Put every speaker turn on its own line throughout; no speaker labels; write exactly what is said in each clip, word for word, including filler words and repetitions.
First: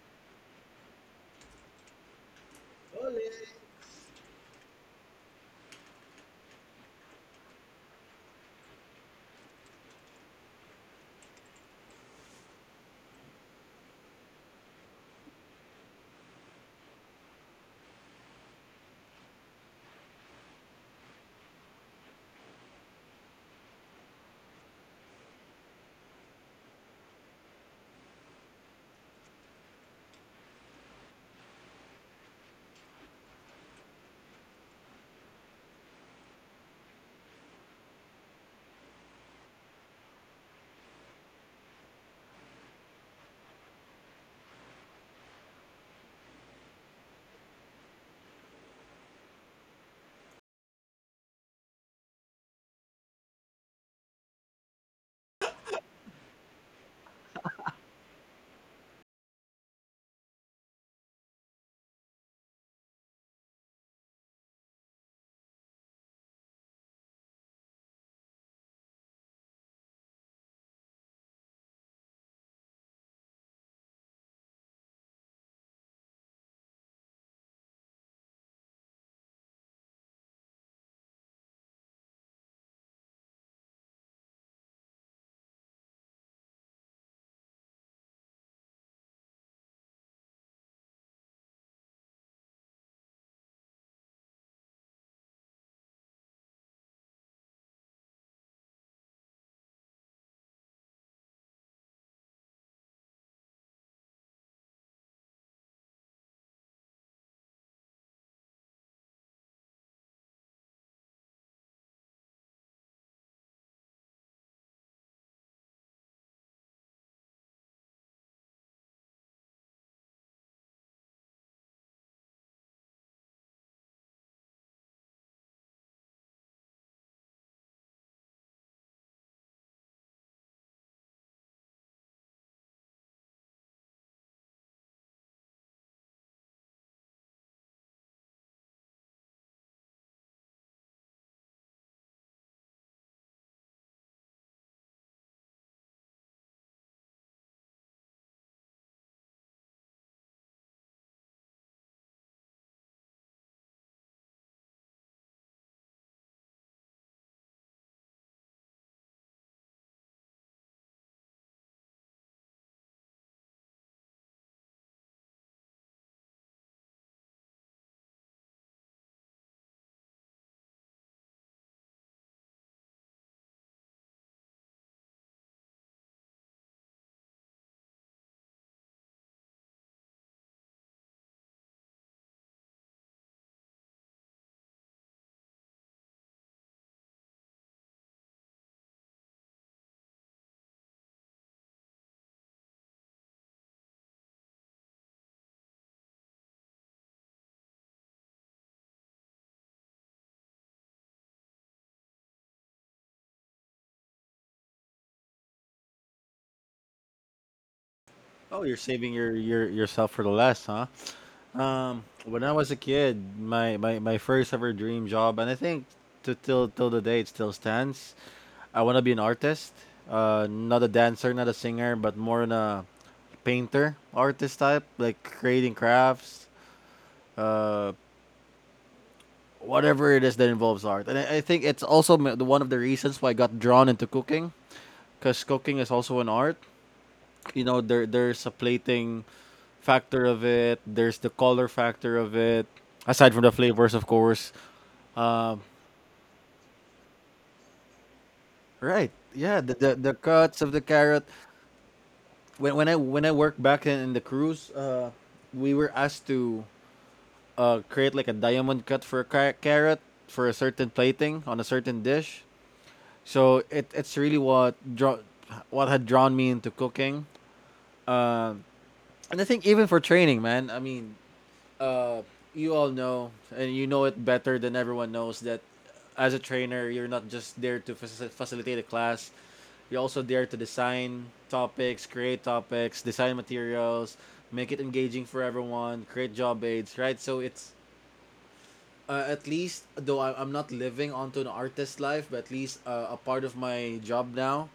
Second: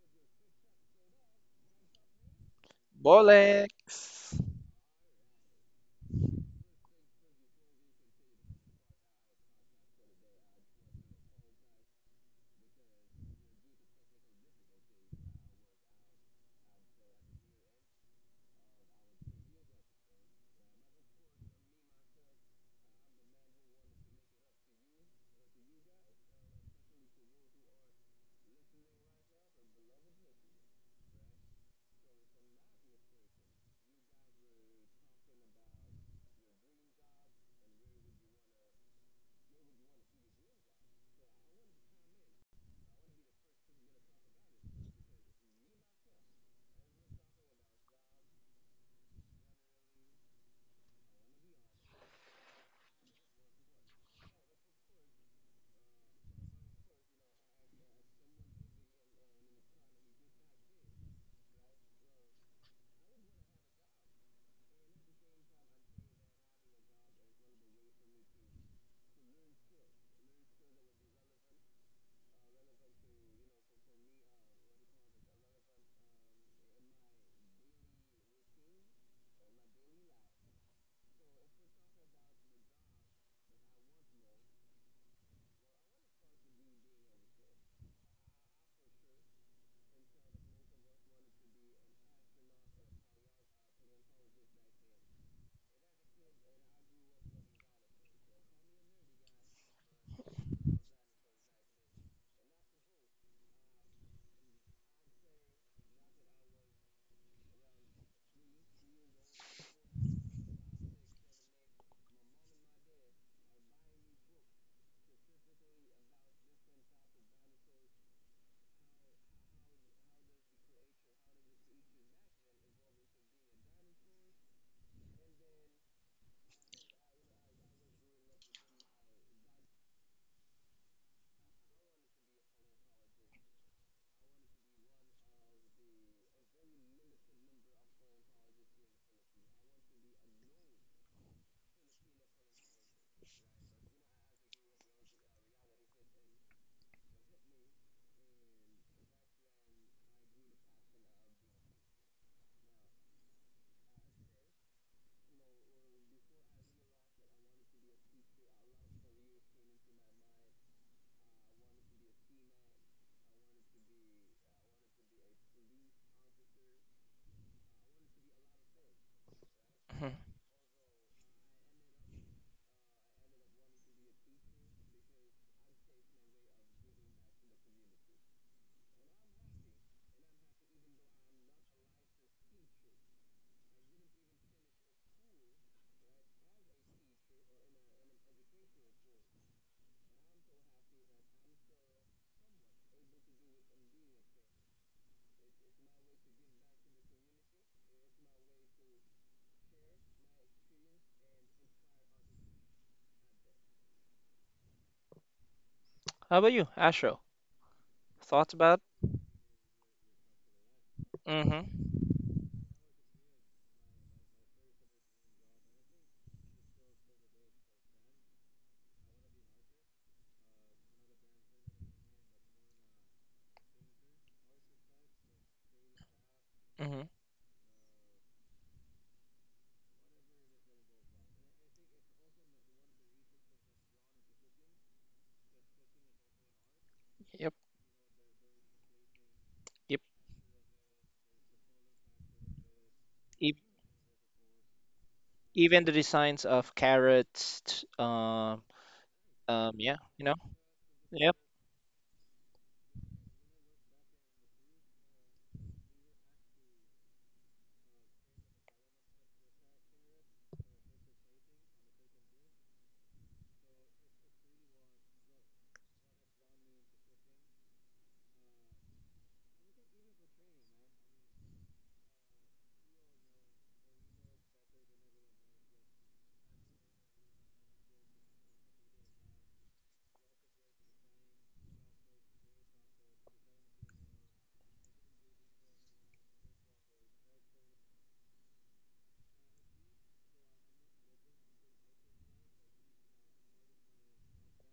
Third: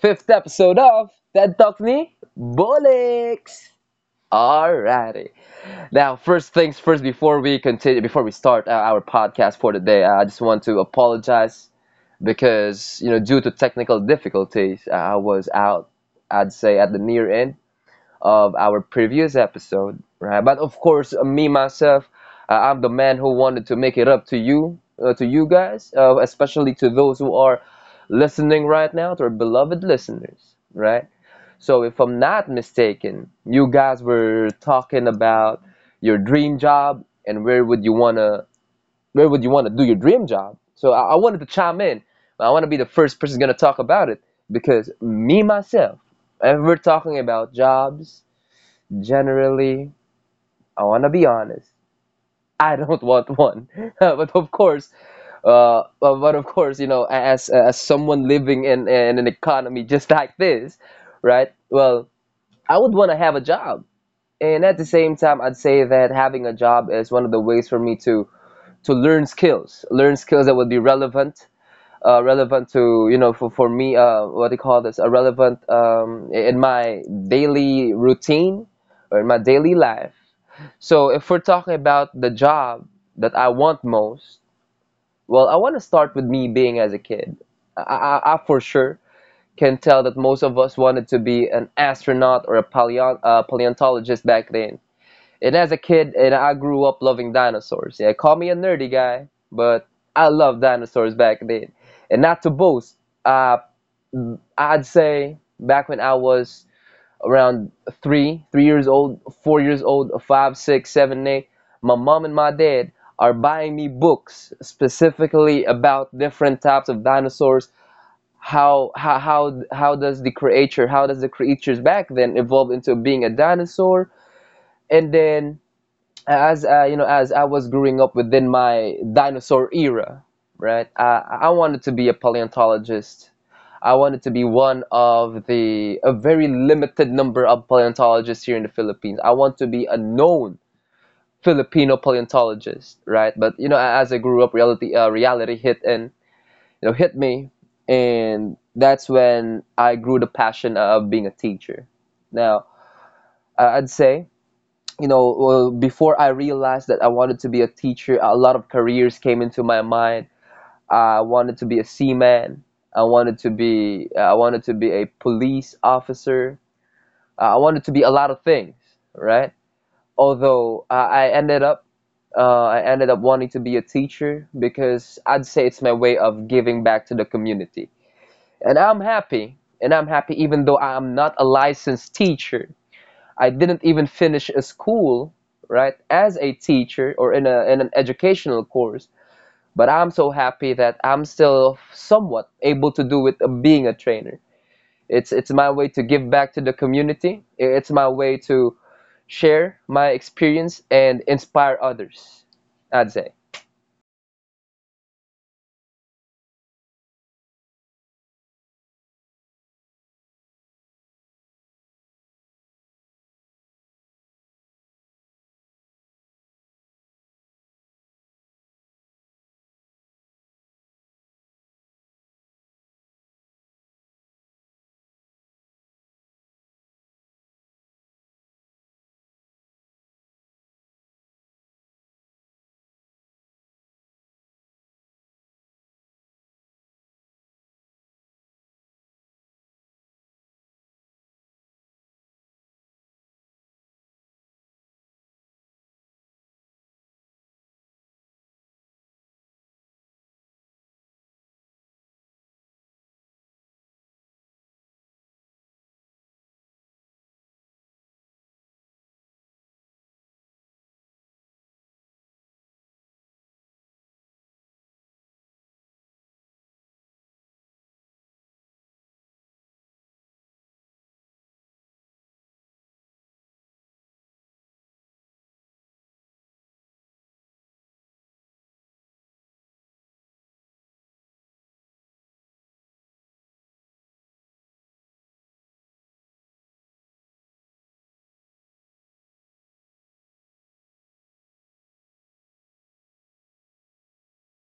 fifth episode of Ted Talk Me Bullocks.
Bollocks.
Alrighty. Now, first things first, before we continue, before we start uh, our podcast for the today. uh, I just want to apologize because you know due to technical difficulties, uh, I was out. I'd say at the near end of our previous episode, right? But of course, uh, me myself, uh, I'm the man who wanted to make it up to you, uh, to you guys, uh, especially to those who are listening right now, to our beloved listeners, right? So, if I'm not mistaken, you guys were talking about your dream job and where would you wanna, where would you wanna do your dream job? So, I, I wanted to chime in. I want to be the first person gonna talk about it because me myself, if we're talking about jobs, generally I want to be honest, I don't want one but of course uh but but of course, you know, as as someone living in, in an economy just like this, right? Well, I would want to have a job, and at the same time I'd say that having a job is one of the ways for me to to learn skills, learn skills that would be relevant, uh, relevant to, you know, for, for me, uh, what do you call this uh, relevant um, in my daily routine or in my daily life. So if we're talking about the job that I want most, well, I want to start with me being as a kid. I, I, I for sure can tell that most of us wanted to be an astronaut or a paleo- uh, paleontologist back then. And as a kid, and I grew up loving dinosaurs. Yeah, call me a nerdy guy, but I loved dinosaurs back then. And not to boast, uh, I'd say back when I was around three, three years old, four years old, five, six, seven, eight, my mom and my dad are buying me books specifically about different types of dinosaurs. How how how how does the creature how does the creatures back then evolve into being a dinosaur? And then as uh, you know, as I was growing up within my dinosaur era, right? I I wanted to be a paleontologist. I wanted to be one of the a very limited number of paleontologists here in the Philippines. I want to be a known Filipino paleontologist, right? But you know, as I grew up, reality uh, reality hit and, you know, hit me, and that's when I grew the passion of being a teacher. Now, I- would say, you know, well, before I realized that I wanted to be a teacher, a lot of careers came into my mind. I wanted to be a seaman. I wanted to be uh, I wanted to be a police officer. Uh, I wanted to be a lot of things, right?
Mhm.
Although I, I ended up uh, I ended up wanting to be a teacher because I'd say it's my way of giving back to the community. And I'm happy. And I'm happy even though I'm not a licensed teacher. I didn't even finish a school, right, as a teacher or in, a, in an educational course, but I'm so happy that I'm still somewhat able to do with uh, being a trainer. It's it's my way to give back to the community. It's my way to share my experience and inspire others, I'd say.
How about you, Ashro? Thoughts
Oh,
about?
you're saving your, your yourself for the last, huh?
Mm-hmm.
Um, when I was a kid, my, my, my first ever dream job, and I think to till till the day it still stands. I want to be an artist, uh, not a dancer, not a singer, but more in a painter, artist type, like creating crafts,
Mm-hmm.
uh, whatever it is that involves art. And I, I think it's also m- the- one of the reasons why I got drawn into cooking, because cooking is also an art.
Yep.
You know, there there's a plating
Yep.
factor of it. There's the color factor of it aside from
E-
the flavors, of course. um
even the designs of carrots. t- Um.
right, yeah,
Um.
the the,
Yeah.
the
You know.
cuts of the carrot.
Yep.
When, when i when i worked back in, in the cruise, uh we were asked to uh create like a diamond cut for a car- carrot for a certain plating on a certain dish. So it it's really what draw, what had drawn me into cooking. uh and I think even for training, man, I mean, uh, you all know, and you know it better than everyone knows that as a trainer, you're not just there to faci- facilitate a class. You're also there to design topics, create topics, design materials, make it engaging for everyone, create job aids, right? So it's, uh, at least though I, I'm not living onto an artist life, but at least, uh, a part of my job now,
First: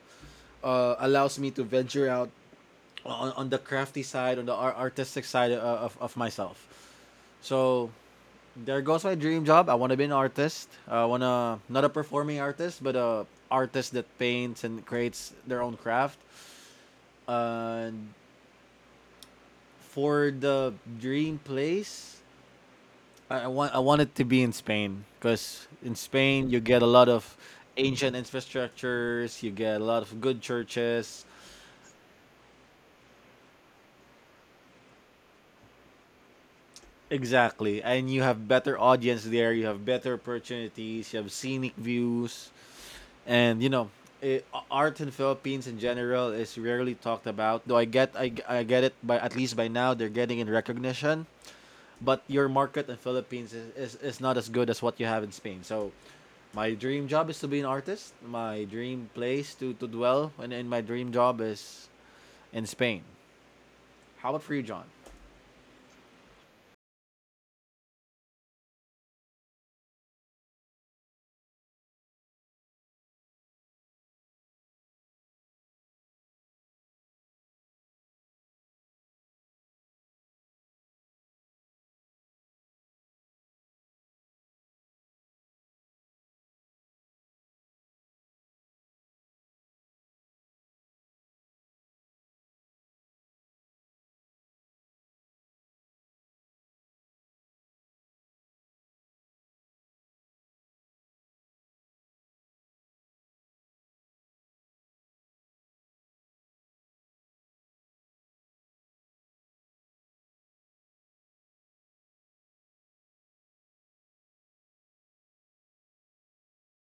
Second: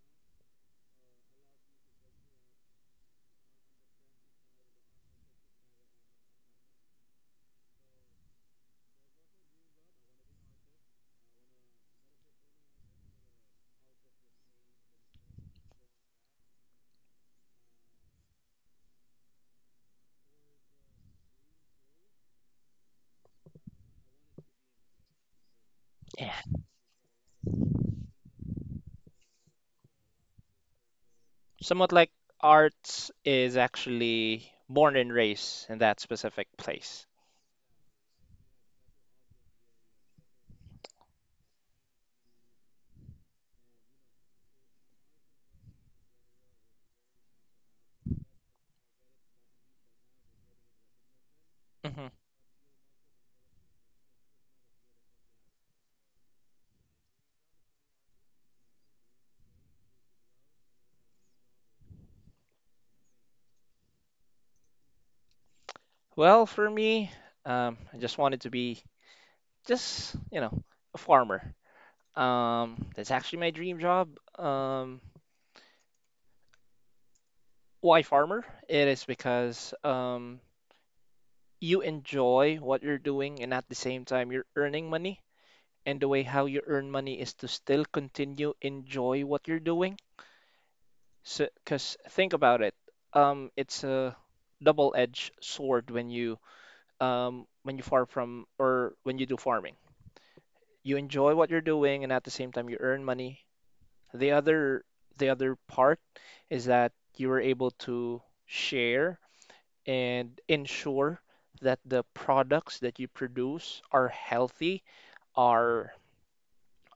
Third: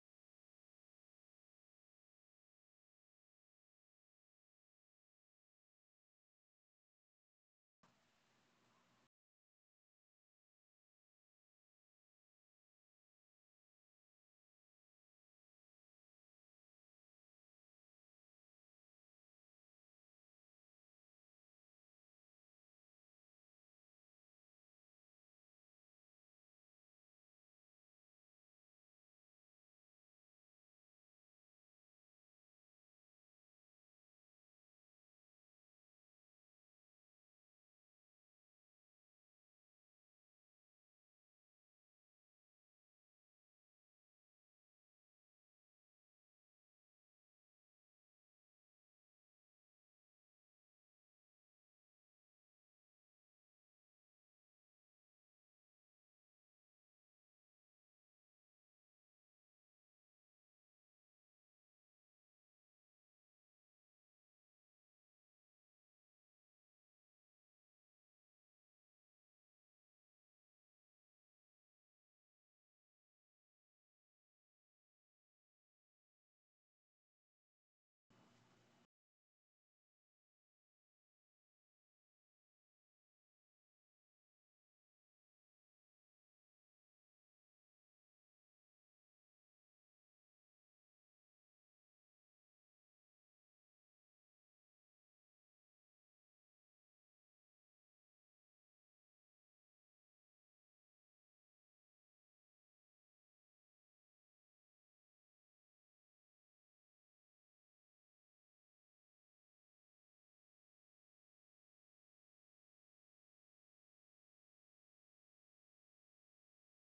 uh, allows me to venture out on, on the crafty side, on the ar- artistic side, uh, of, of myself. So there goes my dream job. I want to be an artist. I want to, not a performing artist, but a artist that paints and creates their own craft. And for the dream place, I I want I want it to be in Spain, because in
Yeah.
Spain you get a lot of ancient infrastructures, you get a lot of good churches.
Somewhat like arts is actually born and raised in that specific place.
Exactly. And you have better audience there, you have better opportunities, you have scenic views. And you know it, art in Philippines in general is rarely talked about, though i get I, g- I get it. By at least by now they're getting in recognition,
Hmm.
but your market in Philippines is, is, is not as good as what you have in Spain. So my dream job is to be an artist, my dream place to, to dwell, and, and my dream job is in Spain. How about for you, John?
Well, for me, um, I just wanted to be just you know a farmer. Um, that's actually my dream job. Um, why farmer? It is because um, you enjoy what you're doing, and at the same time you're earning money, and the way how you earn money is to still continue enjoy what you're doing. So because think about it, um it's a double-edged sword when you um when you farm from, or when you do farming, you enjoy what you're doing and at the same time you earn money. The other the other part is that you are able to share and ensure that the products that you produce are healthy, are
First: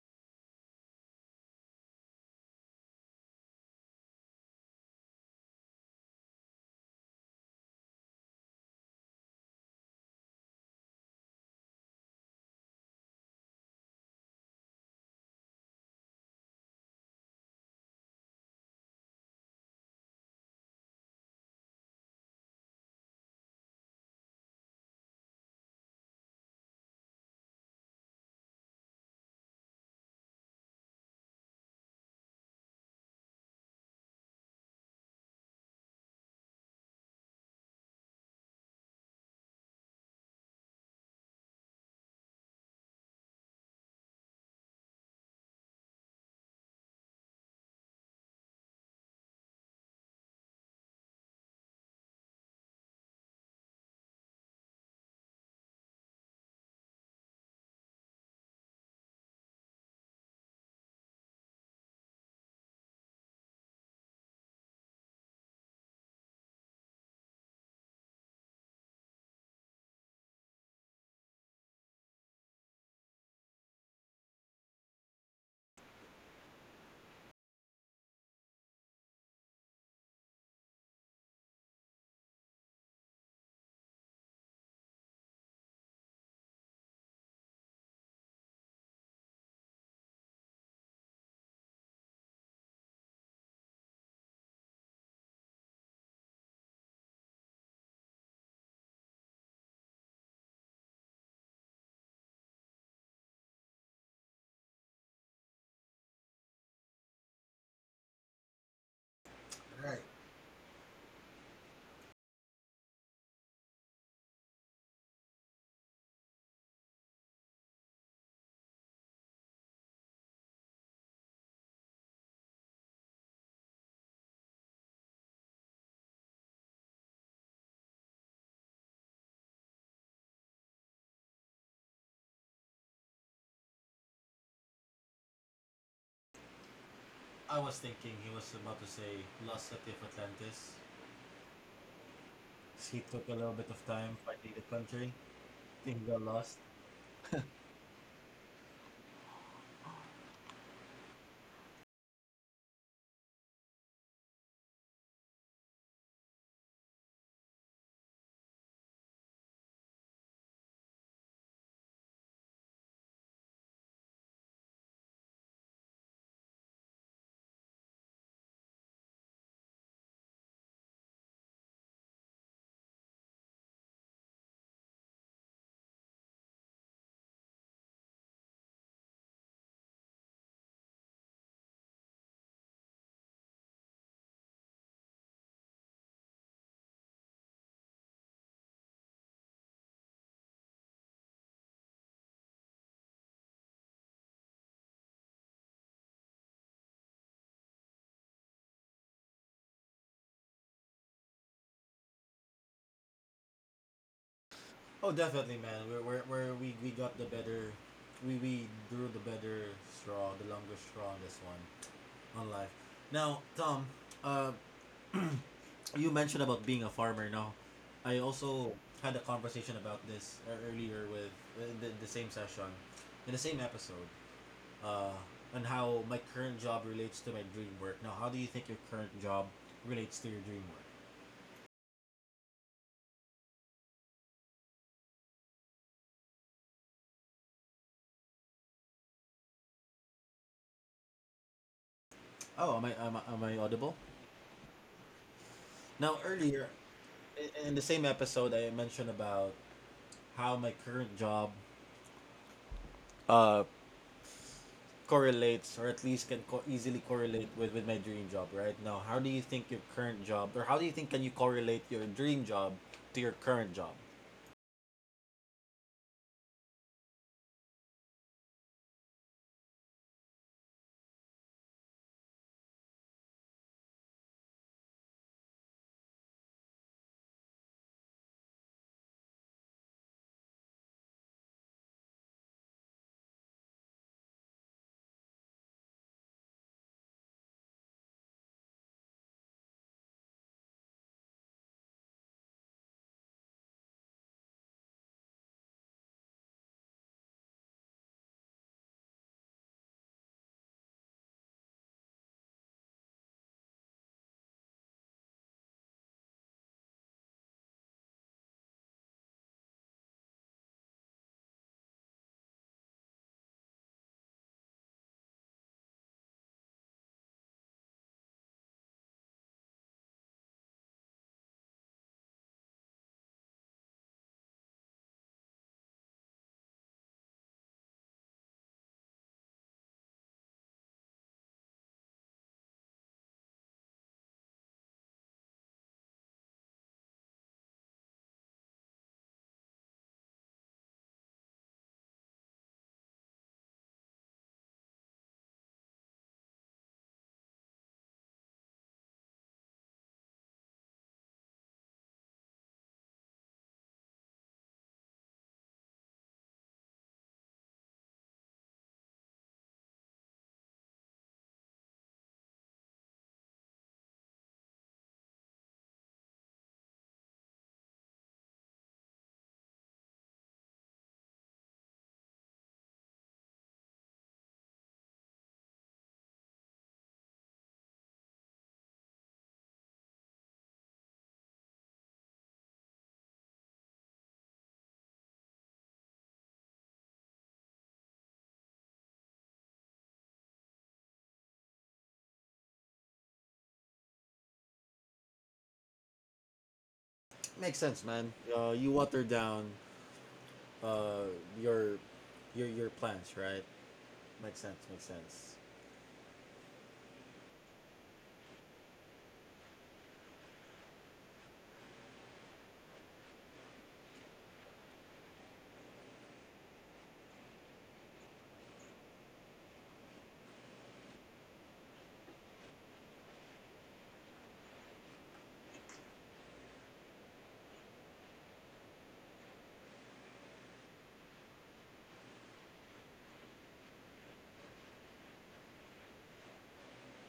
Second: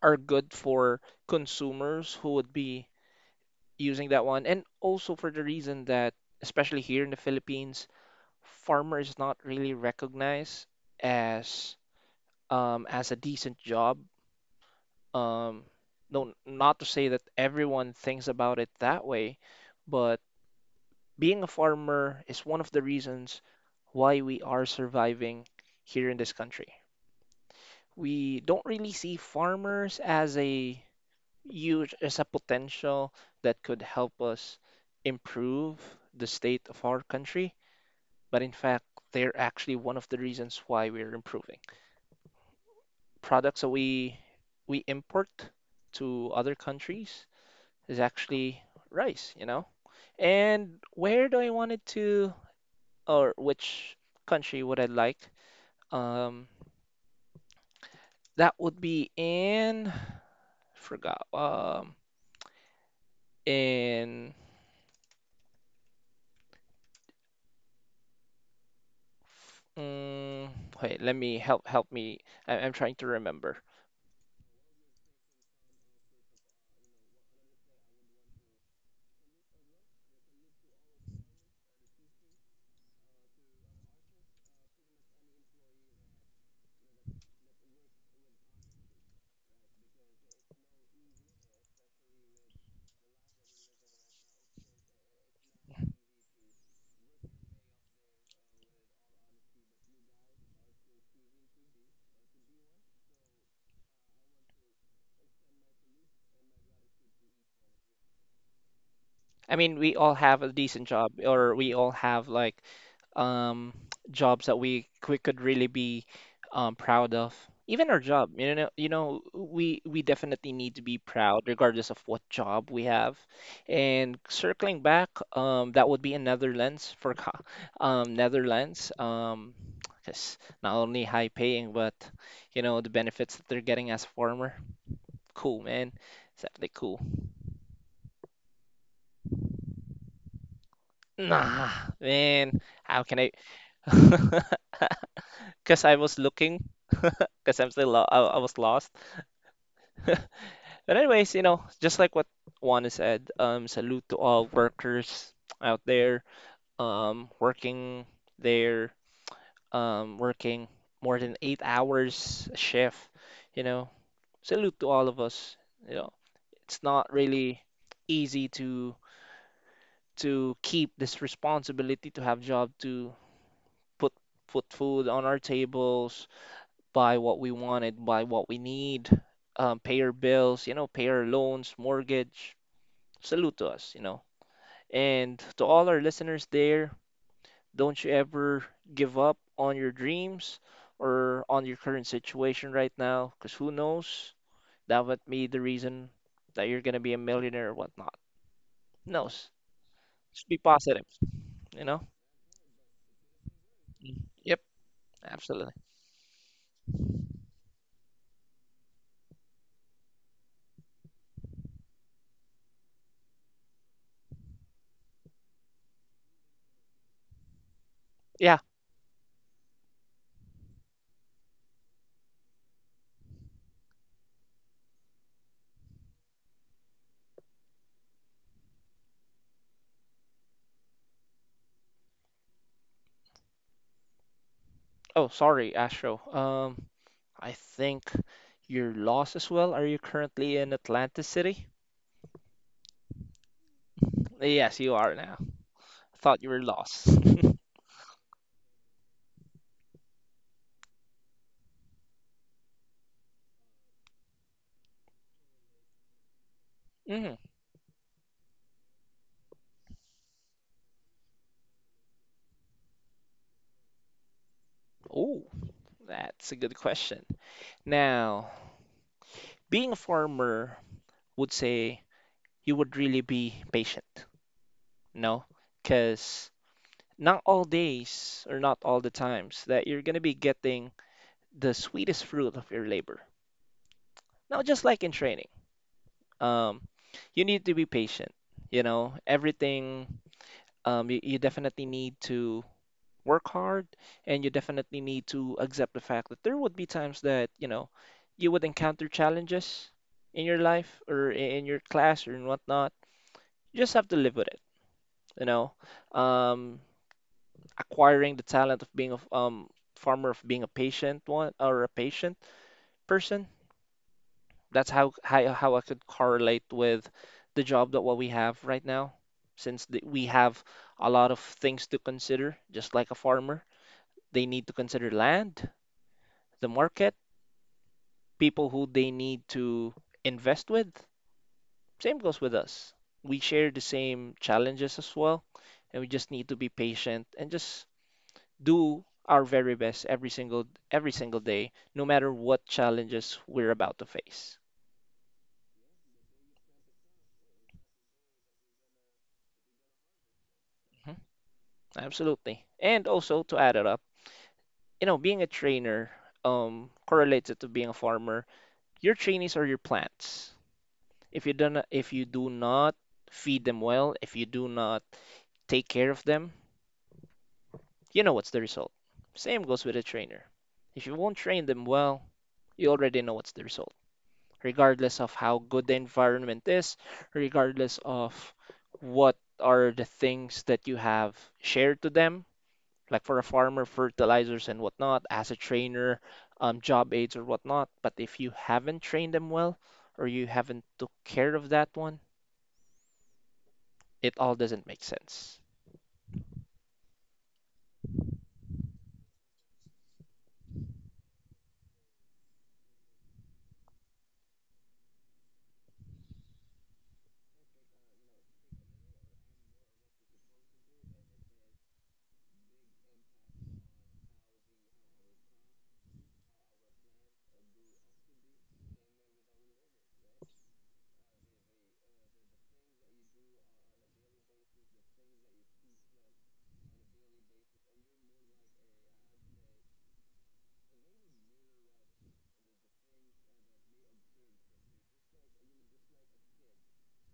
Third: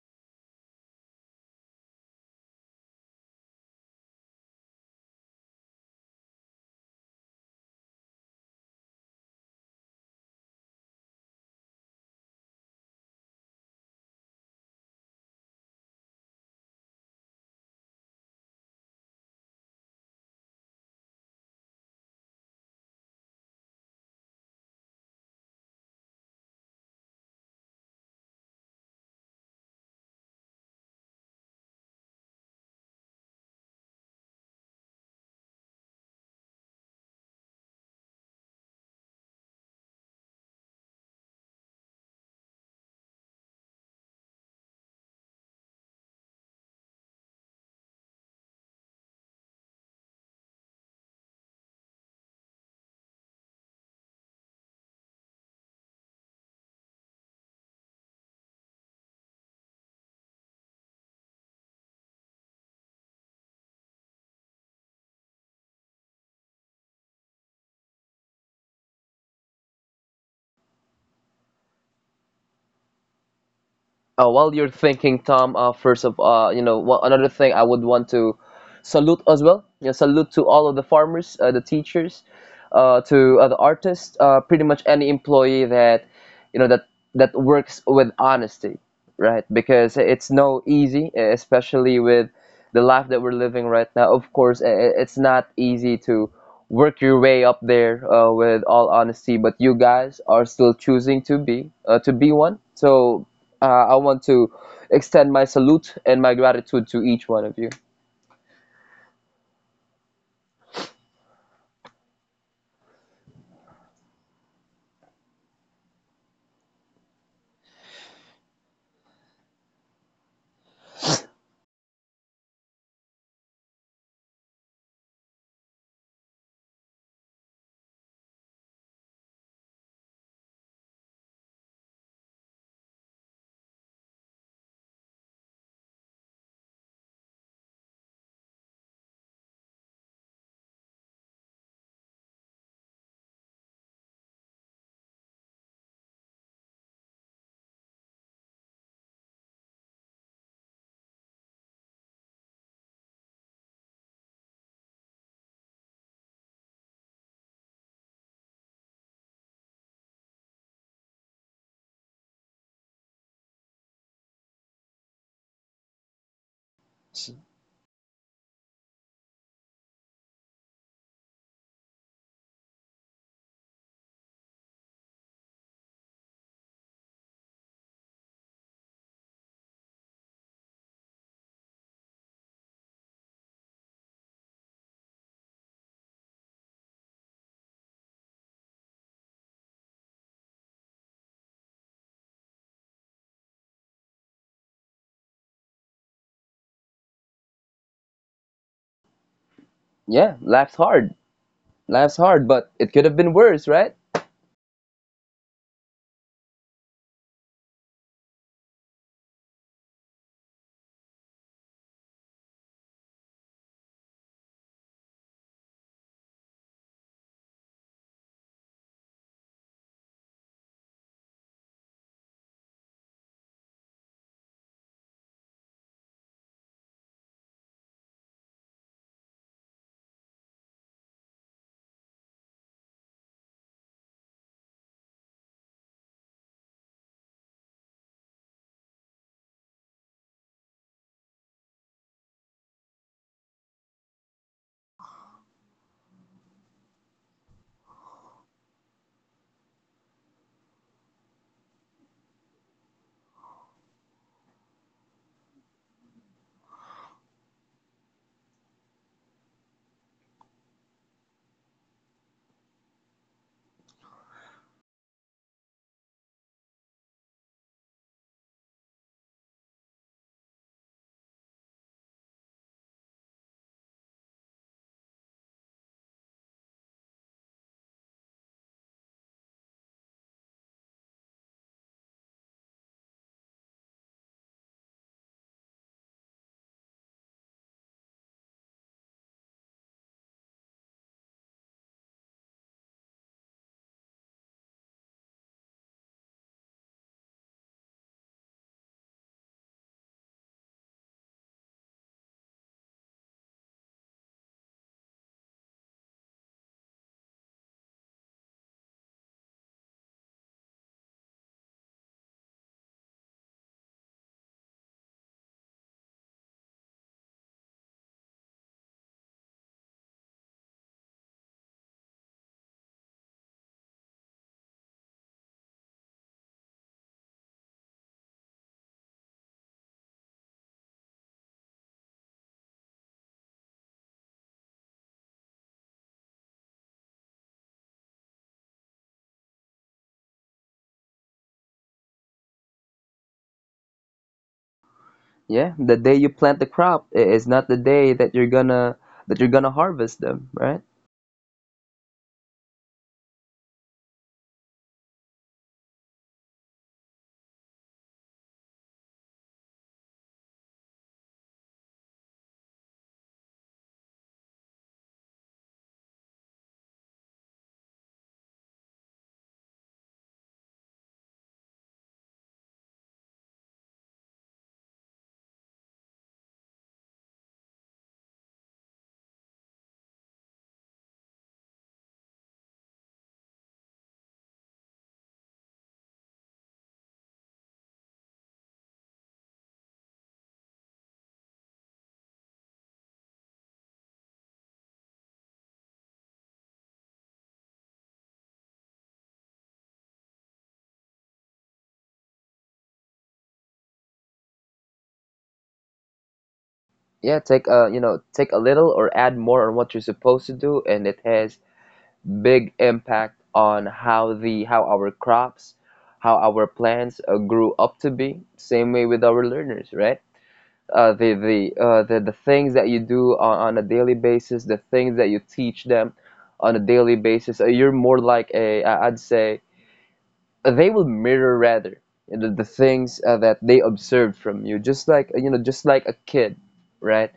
are good for consumers who would be using that one. And also for the reason that, especially here in the Philippines, farmer is not really recognized as um, as a decent job. Um, no, not to say that everyone thinks about it that way, but being a farmer is one of the reasons why we are surviving here in this country. We don't really see farmers as a huge, as a potential that could help us improve the state of our country. But in fact, they're actually one of the reasons why we're improving. Products that we we import to other countries is actually rice, you know? And where do I want it to, or which country would I like? Um, that would be in, forgot, um, in mm, wait, let me help help me. I, I'm trying to remember.
Uh, while you're thinking, Tom, uh, first of uh, you know, one, another thing I would want to salute as well. You know, salute to all of the farmers, uh, the teachers, uh, to uh, the artists, uh, pretty much any employee that, you know, that that works with honesty, right? Because it's no easy, uh, especially with the life that we're living right now. Of course, i- i- it's not easy to work your way up there uh, with all honesty, but you guys are still choosing to be uh, to be one. So uh, I want to extend my salute and my gratitude to each one of you.
I mean, we
Right.
all have a decent job, or we all have like um jobs that we we could really be um proud of. Even our job, you know, you know, we we definitely need to be proud regardless of what job we have. And circling back, um, that would be in Netherlands for co- um Netherlands, um, 'cause not only high paying, but you know, the benefits that they're getting as farmer. Cool, man. Exactly cool.
I was thinking he was about to say lost at the Atlantis.
Nah, man.
He
How can
took
I?
a little bit of time finding the country.
Because I
Think
was
got lost.
looking. Because I'm still lo I, I was lost. But anyways, you know, just like what Juana said, um, salute to all workers out there, um, working there, um, working more than eight hours a shift. You know, salute to all of us. You know, it's not
S-
really easy to to keep this responsibility to have job to put put food on our tables, buy what we wanted, buy what we need, um, pay our bills, you know, pay our loans, mortgage. Salute to us, you know. And to all our listeners there, don't you ever give up on your dreams or on your current situation right now, because who knows? That would be the reason that you're gonna be a millionaire or whatnot. Who knows?
yeah,
Just be
life's
positive,
hard.
you know?
Life's hard but it could have been worse, right?
Mm. Yep,
Oh, definitely,
absolutely.
man. Where where where we we got the better, we we drew the better straw, the longest straw on this one, on life. Now, Tom, uh, you mentioned about being a farmer. Now, I
Yeah.
also had a conversation about this ear- earlier with, uh, the, the same session, in the same episode, uh, on how my current job relates to my dream work. Now, how do you think your current job relates to your dream work?
Oh, sorry, Astro. Um, I think you're lost as well. Are you currently in Atlanta City?
Oh, am I am I, am I audible?
Yes, you are now.
Now,
Thought you were
earlier
lost.
in, in the same episode, I mentioned about how my current job, Uh, correlates or at least can co- easily
Mm.
correlate with, with my dream job. Right now, how do you think your current job, or how do you think, can you correlate your dream job to your current job?
Oh, that's a good question. Now, being a farmer would say you would really be patient, no? Because not all days or not all the times that you're gonna be getting the sweetest fruit of your labor. Now, just like in training, um, you need to be patient. You know, everything, um, you, you definitely need to work hard, and you definitely need to accept the fact that there would be times that, you know, you would encounter challenges in your life, or i- in your class, or in whatnot. You just have to live with it, you know. Um, acquiring the talent of being a f- um, farmer, of being a patient one or a patient person. That's how, how how I could correlate with the job that what we have right now, since the, we have a lot of things to consider, just like a farmer. They need to consider land, the market, people who they need to invest with. Same goes with us. We share the same challenges as well, and we just need to be patient and just do our very best every single every single day, no matter what challenges we're about to face.
Yeah, the day you plant the crop i- is not the day that you're gonna that you're gonna harvest them, right?
Mhm. Absolutely. And also to add it up, you know, being a trainer um correlates it to being a farmer. Your trainees are your plants. If you don't if you do not feed them well, if you do not take care of them, you know what's the result. Same goes with a trainer. If you won't train them well, you already know what's the result, regardless of how good the environment is, regardless of what are the things that you have shared to them, like for a farmer, fertilizers and whatnot, as a trainer, um, job aids or whatnot. But if you haven't trained them well, or you haven't took care of that one, it all doesn't make sense.
Makes sense, man. Uh, you water down, uh, your your your plans, right? Makes sense, makes sense.
Yeah, take, a you know, take a little or add more on what you're supposed to do, and it has big impact on how the how our crops, how our plants uh, grew up to be. Same way with our learners, right? Uh, the the uh, the the things that you do on, on a daily basis, the things that you teach them on a daily basis, uh, you're more like a I- I'd say uh, they will mirror, rather, you know, the things uh, that they observed from you, just like, you know, just like a kid, right?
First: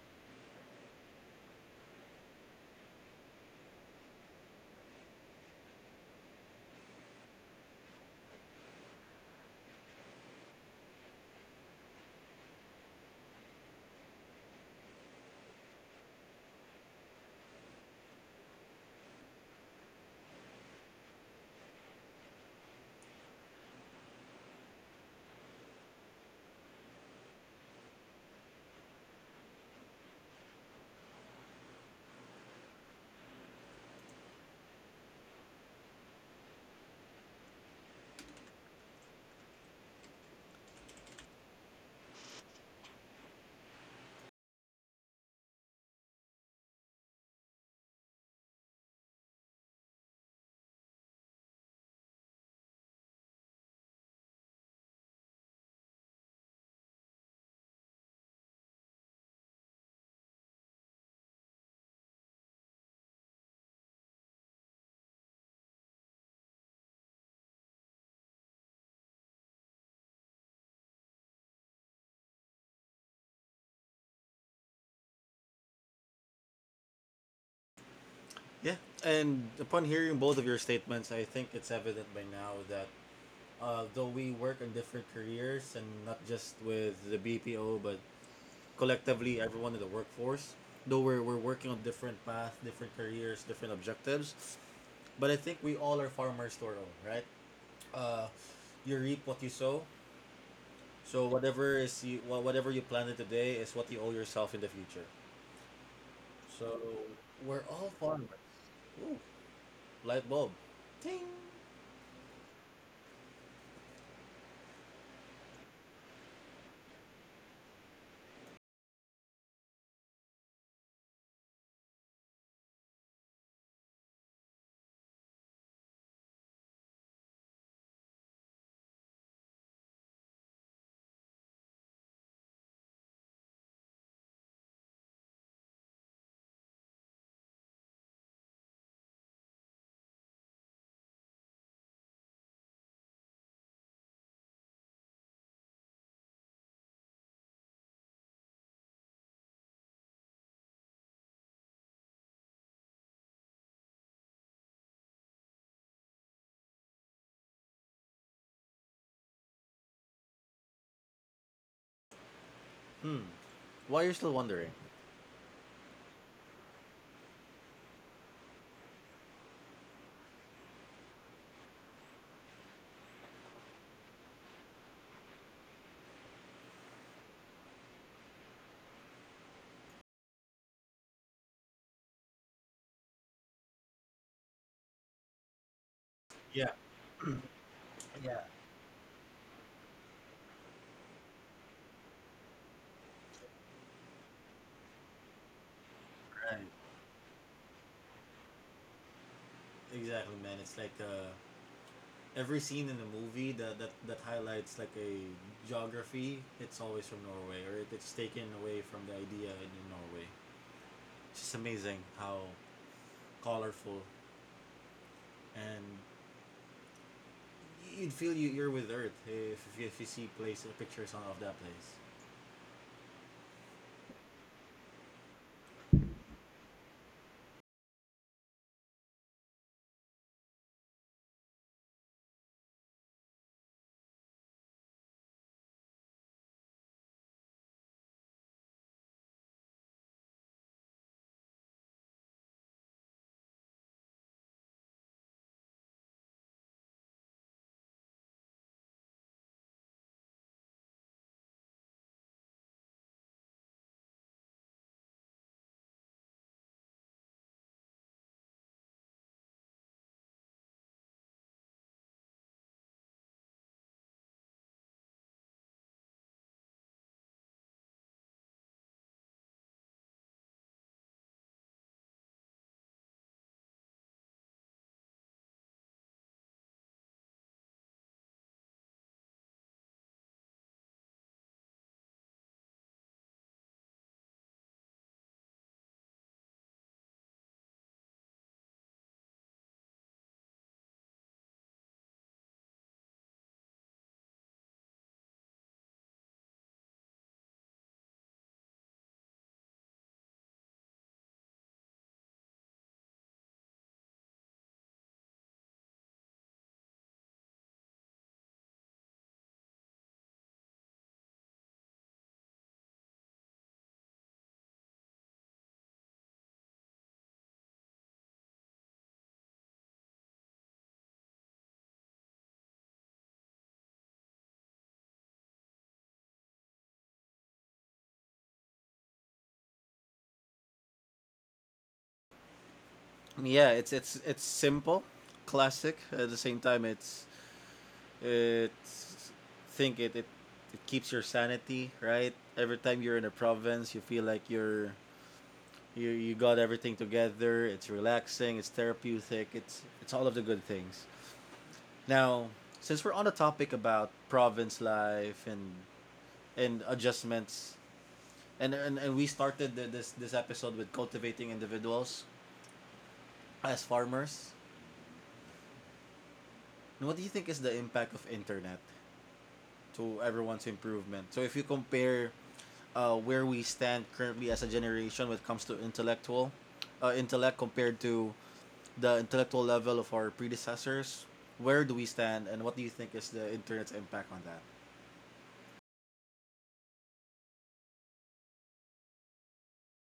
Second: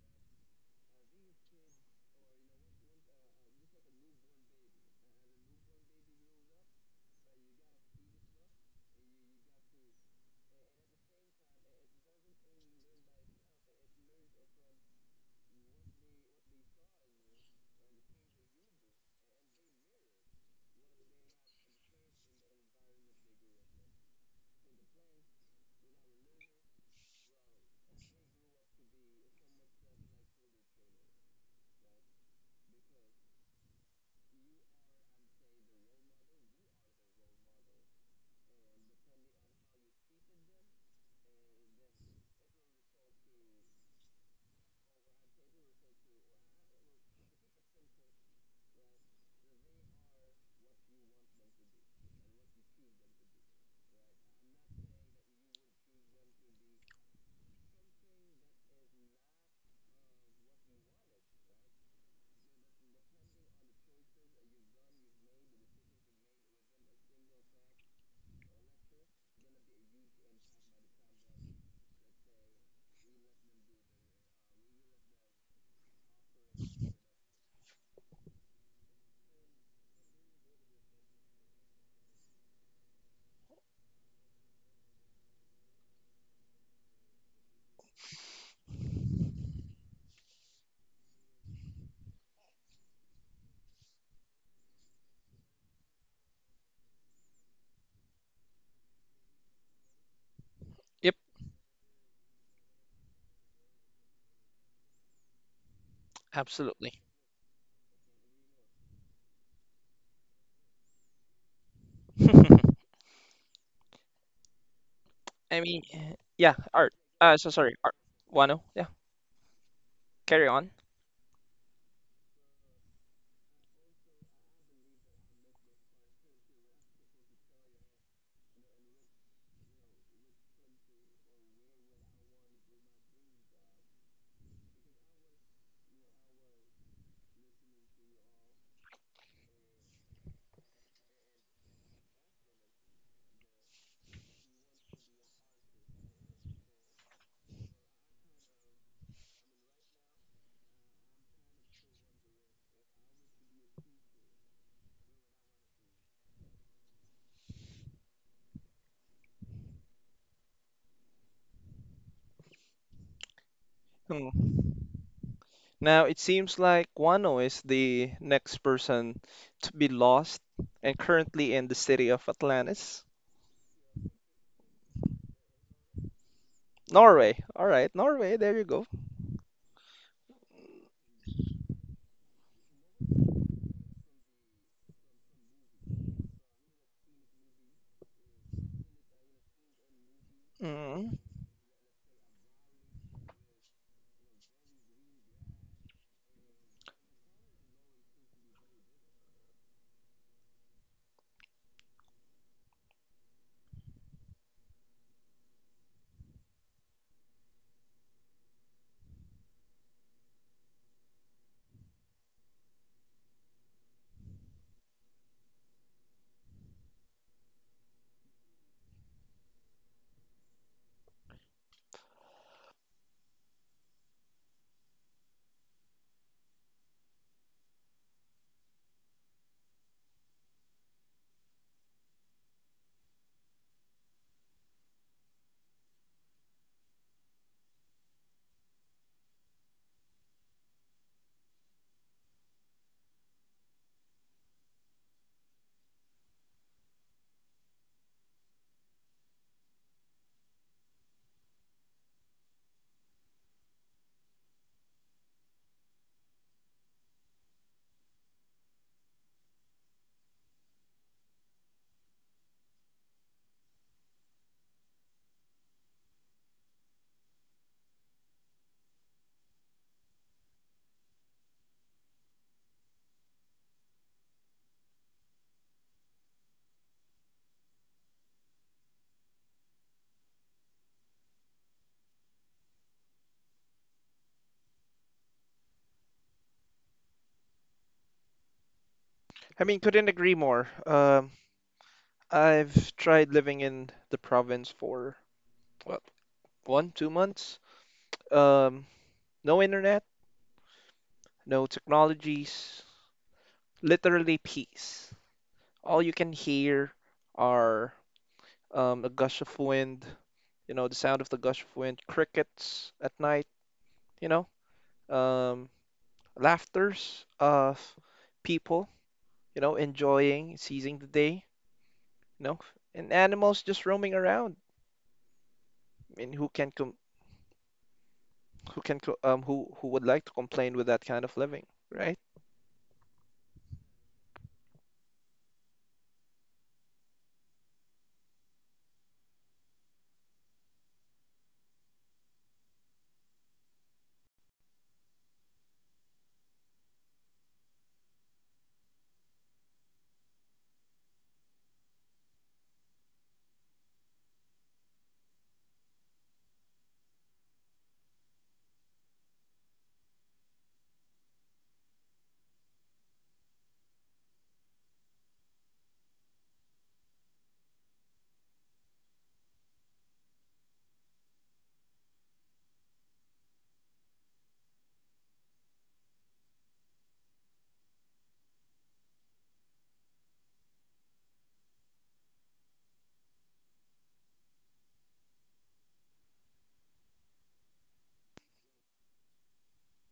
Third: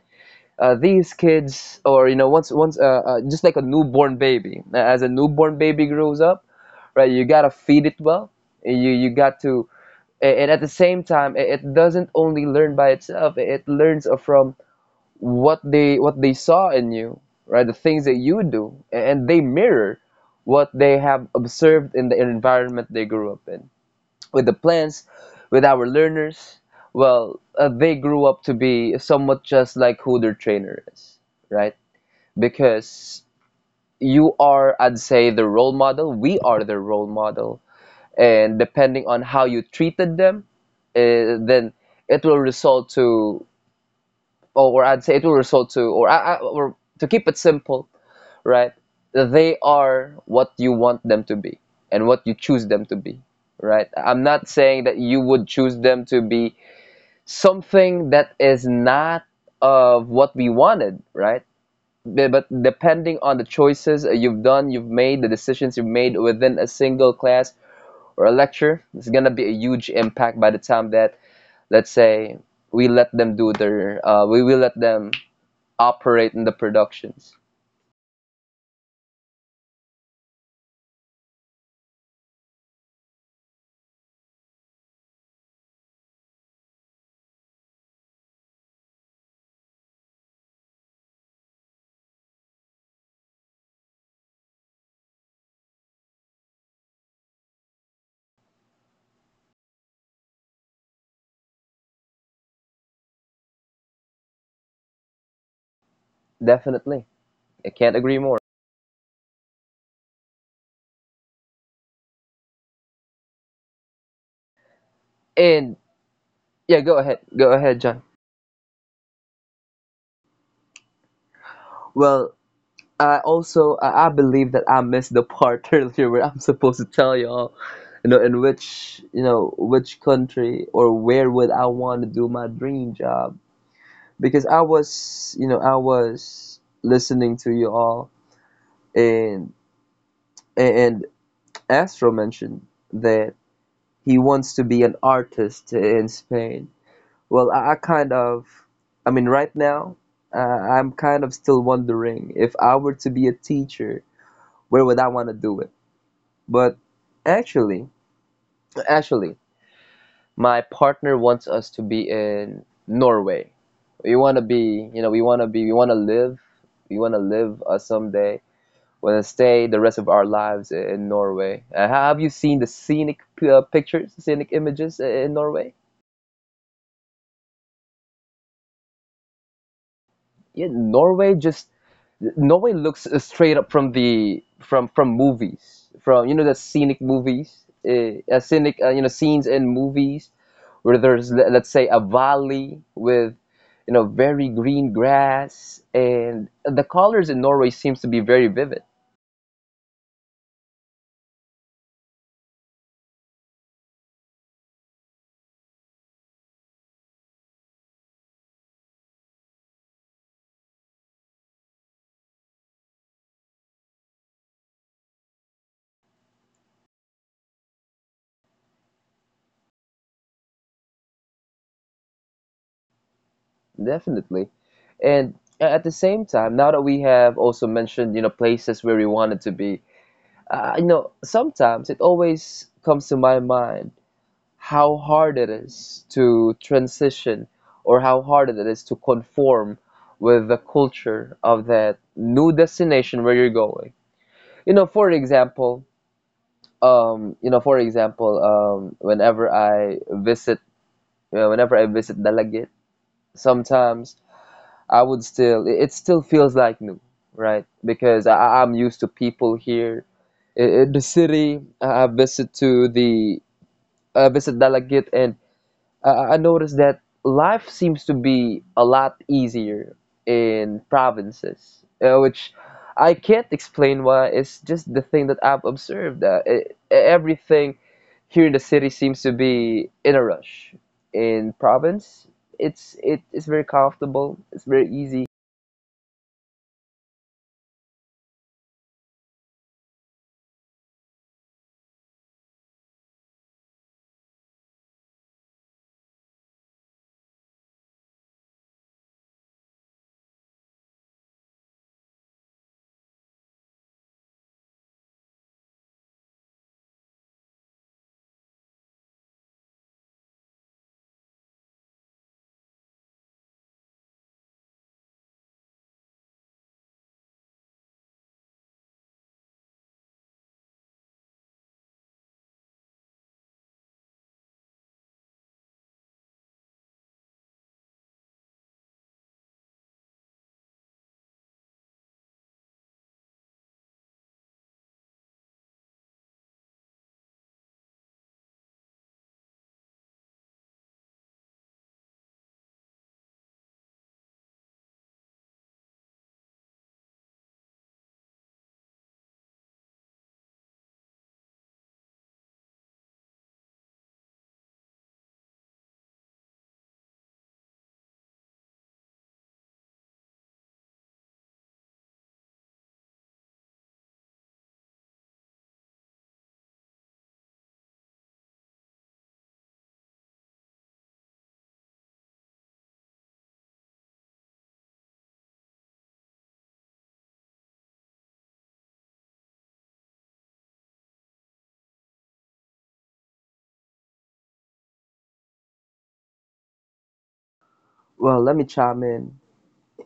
uh, These kids, or you know, once once uh, uh, just like a newborn baby, as a newborn baby grows up, right? You gotta feed it well. You you got to, and at the same time, it doesn't only learn by itself. It learns from what they what they saw in you, right? The things that you do, and they mirror what they have observed in the environment they grew up in. With the plants, with our learners, well, uh, they grew up to be somewhat just like who their trainer is, right? Because you are, I'd say, the role model. We are the role model, and depending on how you treated them, uh, then it will result to, or I'd say it will result to or, I, or to keep it simple, right, they are what you want them to be and what you choose them to be, right? I'm not saying that you would choose them to be something that is not of what we wanted, right? Be- but depending on the choices you've done you've made, the decisions you've made within a single class or a lecture, it's gonna be a huge impact by the time that, let's say, we let them do their uh, we will let them operate in the productions.
Yeah, and upon hearing both of your statements, I think it's evident by now that, uh, though we work on different careers and not just with the B P O but collectively everyone in the workforce. Though we're, we're working on different paths, different careers, different objectives, but I think we all are farmers to our own, right? Uh, you reap what you sow.
Yep,
So whatever is you wha- whatever you planted today is what you owe yourself in the future. So
absolutely.
Definitely.
we're
I
all
can't agree more.
farmers. Ooh, light bulb. Ting.
I
And
mean, yeah,
yeah,
art.
go ahead
Uh, so
go
sorry,
ahead,
art.
John.
Wano, yeah, carry on.
Well, i also i I believe that I missed the part earlier where I'm supposed to tell y'all, you know, in which you know which country or where would I want to do my dream job, because i was you know i was listening to you all, and and Astro mentioned that he wants to be an artist in Spain. Well, I, I kind of, I mean, right now, uh, I'm kind of still wondering if I were to be a teacher, where would I want to do it? But actually, actually, my partner wants us to be in
Hmm.
Norway.
Why you're
We
still
want to
wondering?
Hmm.
be, you know, we want to be, we want to
Now it
live,
seems like
we want to
Wano is
live uh,
the
someday
next person
want to
to
stay the
be
rest of our
lost
lives
and
in
currently in
Norway.
the
Uh,
city of
have you seen the
Atlantis.
scenic uh, pictures, scenic images in Norway?
Norway. All right, Norway, there you go.
Yeah, Norway just Norway looks uh, straight up from the from from movies, from, you know, the
Yeah.
scenic movies, uh,
Yeah.
uh, scenic uh, you know, scenes in movies where
Mm.
there's le- let's say a valley with, you know, very green grass, and
Right.
the colors in Norway seems to be very vivid.
Exactly, man. It's like, uh every scene in the movie that that, that highlights like a geography, it's always from Norway, or it, it's taken away from the idea in, in Norway. It's just amazing how colorful, and you'd feel you, you're with Earth if, if, you, if you see place pictures of that place.
Definitely. And at the same time, now that we have also mentioned, you know, places where we wanted to be, uh, you know, sometimes it always comes to my mind how hard it is to transition or how hard it is to conform with the culture of that new destination where you're going. You know, for example, um, you know, for example, um, whenever I visit, you whenever I visit Dalagit, sometimes I would still, it it still feels like new, right? Because I, I'm used to people here. I- in the city, I I visit to the, I visit Dalagit, and I, I I noticed that life seems to be a lot easier in provinces, uh, which I can't explain why. It's just the thing that I've observed. Uh, e- e, everything here in the city seems to be in a rush. In province, it's it, it's very comfortable. It's very easy.
I mean, couldn't agree more. Um, I've tried living in the province for what, one, two months. Um, no internet, no technologies, literally peace. All you can hear are um, a gush of wind, you know, the sound of the gush of wind, crickets at night, you know, um, laughters of people, you know, enjoying, seizing the day, you know, and animals just roaming around. I mean, who can com who can co um who who would like to complain with that kind of living, right?
Yeah, it's it's it's simple, classic. At the same time, it's it's think it it, it keeps your sanity, right? Every time you're in a province, you feel like you're, You you got everything together. It's relaxing. It's therapeutic. It's it's all of the good things. Now, since we're on the topic about province life and and adjustments, and and, and we started the, this this episode with cultivating individuals as farmers. And what do you think is the impact of internet to everyone's improvement? So if you compare, uh, where we stand currently as a generation when it comes to intellectual, uh, intellect compared to the intellectual level of our predecessors, where do we stand, and what do you think is the internet's impact on that?
Well, let me chime in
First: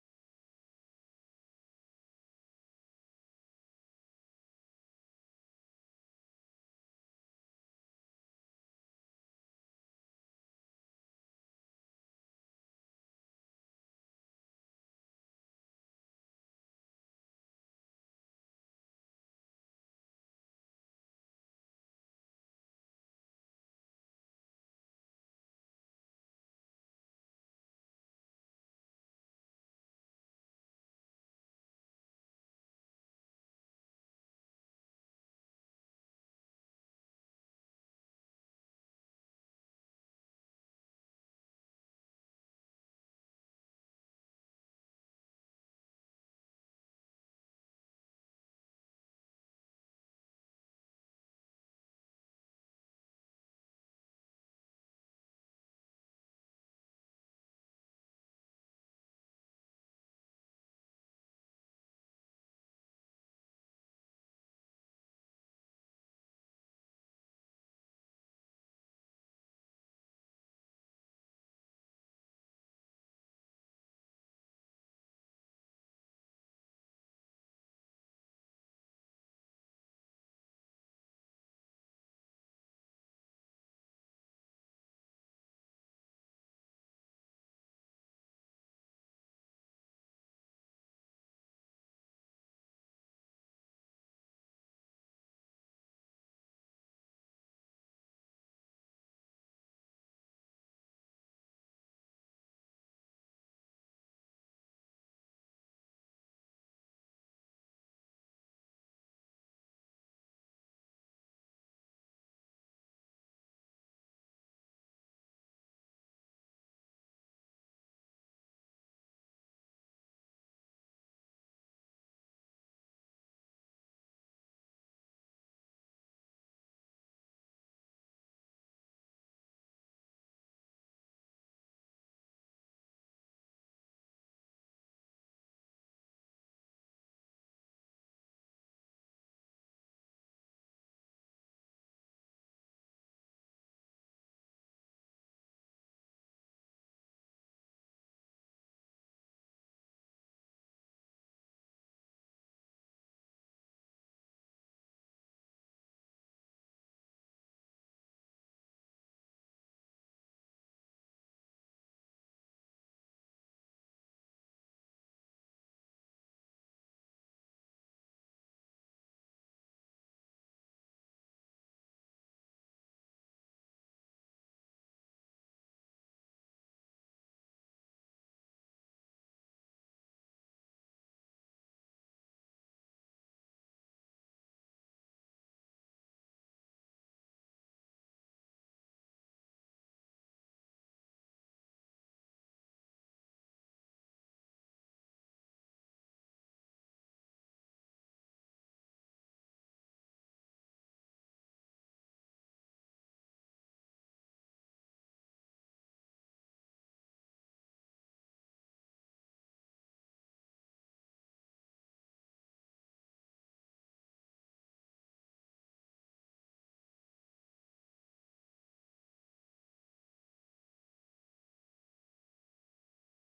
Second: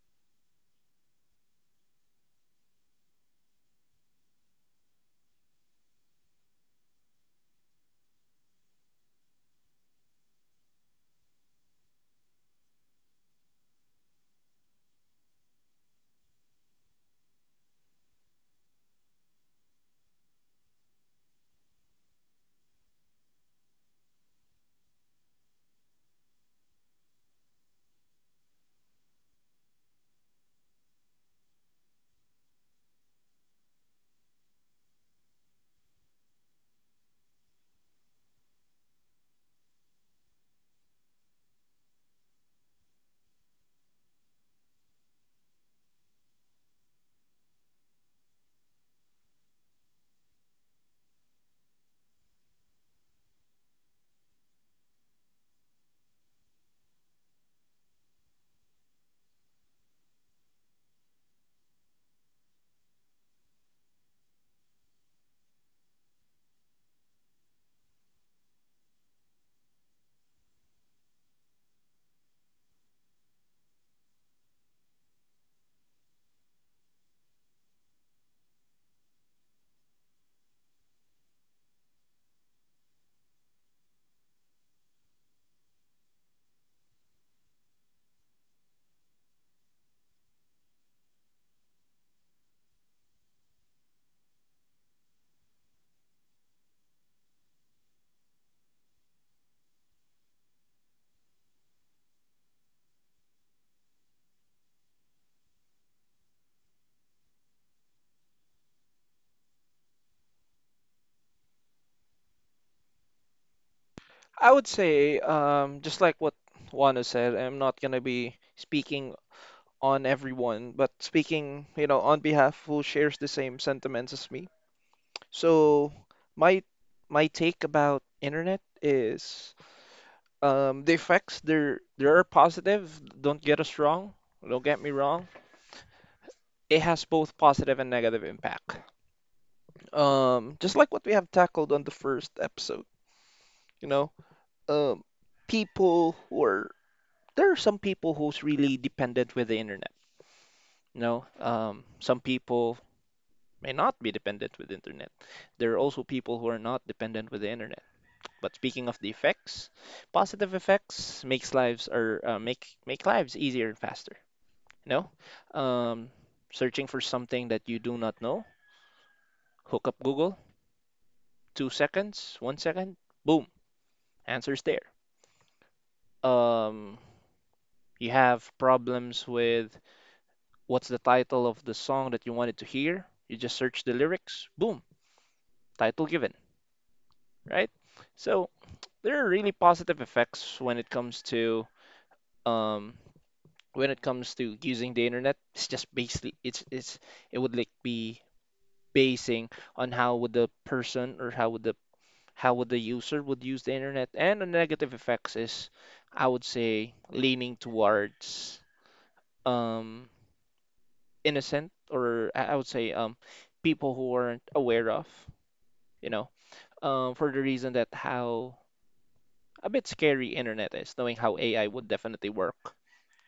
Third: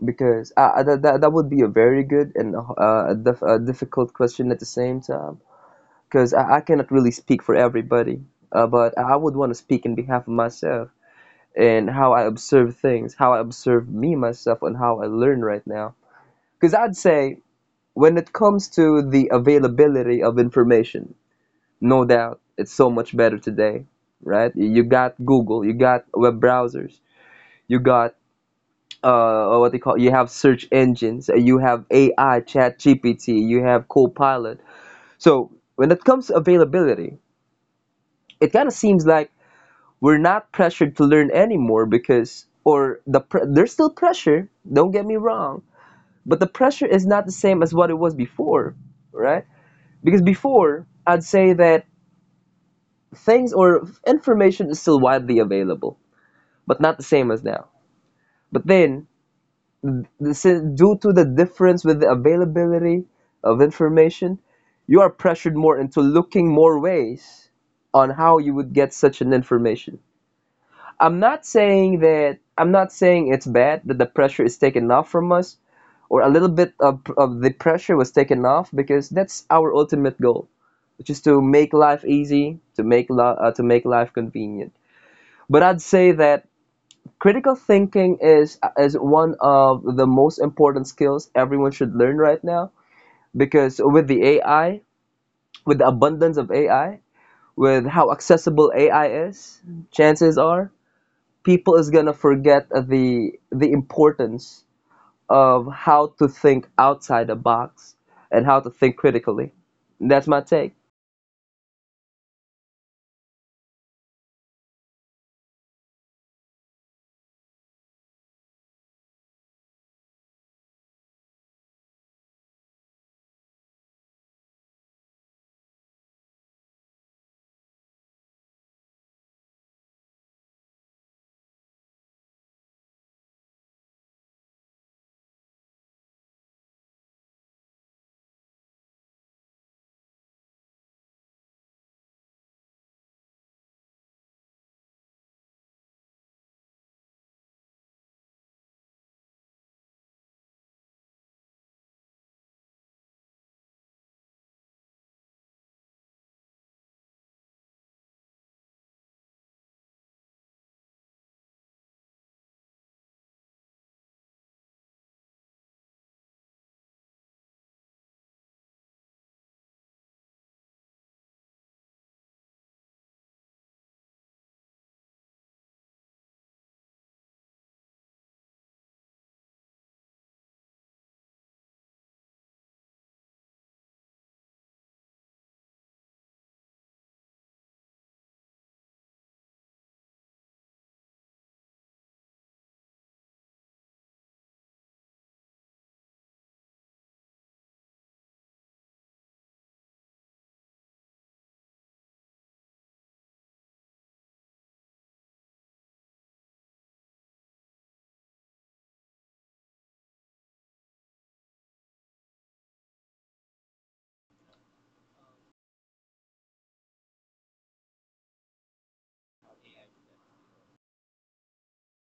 because uh, uh, that, that that would be a very good and uh, a, dif- a difficult question at the same time, because I, I cannot really speak for everybody, uh, but I would want to speak in behalf of myself and how I observe things, how I observe me myself, and how I learn right now. Because I'd say when it comes to the availability of information, no doubt it's so much better today, right? You got Google, you got web browsers, you got uh what they call you have search engines, uh, you have A I, Chat G P T, you have Copilot. So when it comes to availability, it kind of seems like we're not pressured to learn anymore because— or the pre- there's still pressure, don't get me wrong, but the pressure is not the same as what it was before, right? Because before, I'd say that things or information is still widely available, but not the same as now. But then, sin- due to the difference with the availability of information, you are pressured more into looking more ways on how you would get such an information. I'm not saying that I'm not saying it's bad that the pressure is taken off from us, or a little bit of, of the pressure was taken off, because that's our ultimate goal, which is to make life easy, to make li- uh, to make life convenient. But I'd say that critical thinking is is one of the most important skills everyone should learn right now, because with the A I, with the abundance of A I, with how accessible A I is, chances are people is gonna forget the the importance of how to think outside the box and how to think critically. That's my take.
I would say, um, just like what Juana said, I'm not gonna be speaking on everyone, but speaking, you know, on behalf who shares the same sentiments as me. So my my take about internet is um, the effects there there are positive. Don't get us wrong. Don't get me wrong. It has both positive and negative impact. Um, just like what we have tackled on the first episode, you know, um, people who are there are some people who's really dependent with the internet. You know, um, some people may not be dependent with internet. There are also people who are not dependent with the internet. But speaking of the effects, positive effects makes lives or uh, make make lives easier and faster. No, um, searching for something that you do not know, hook up Google, two seconds, one second, boom, answers there. Um, you have problems with what's the title of the song that you wanted to hear, you just search the lyrics, boom, title given, right? So there are really positive effects when it comes to um, when it comes to using the internet. It's just basically it's it's it would like be basing on how would the person, or how would the how would the user would use the internet. And the negative effects is I would say leaning towards um innocent, or I I would say um people who aren't aware of, you know, um for the reason that how a bit scary internet is, knowing how A I would definitely work.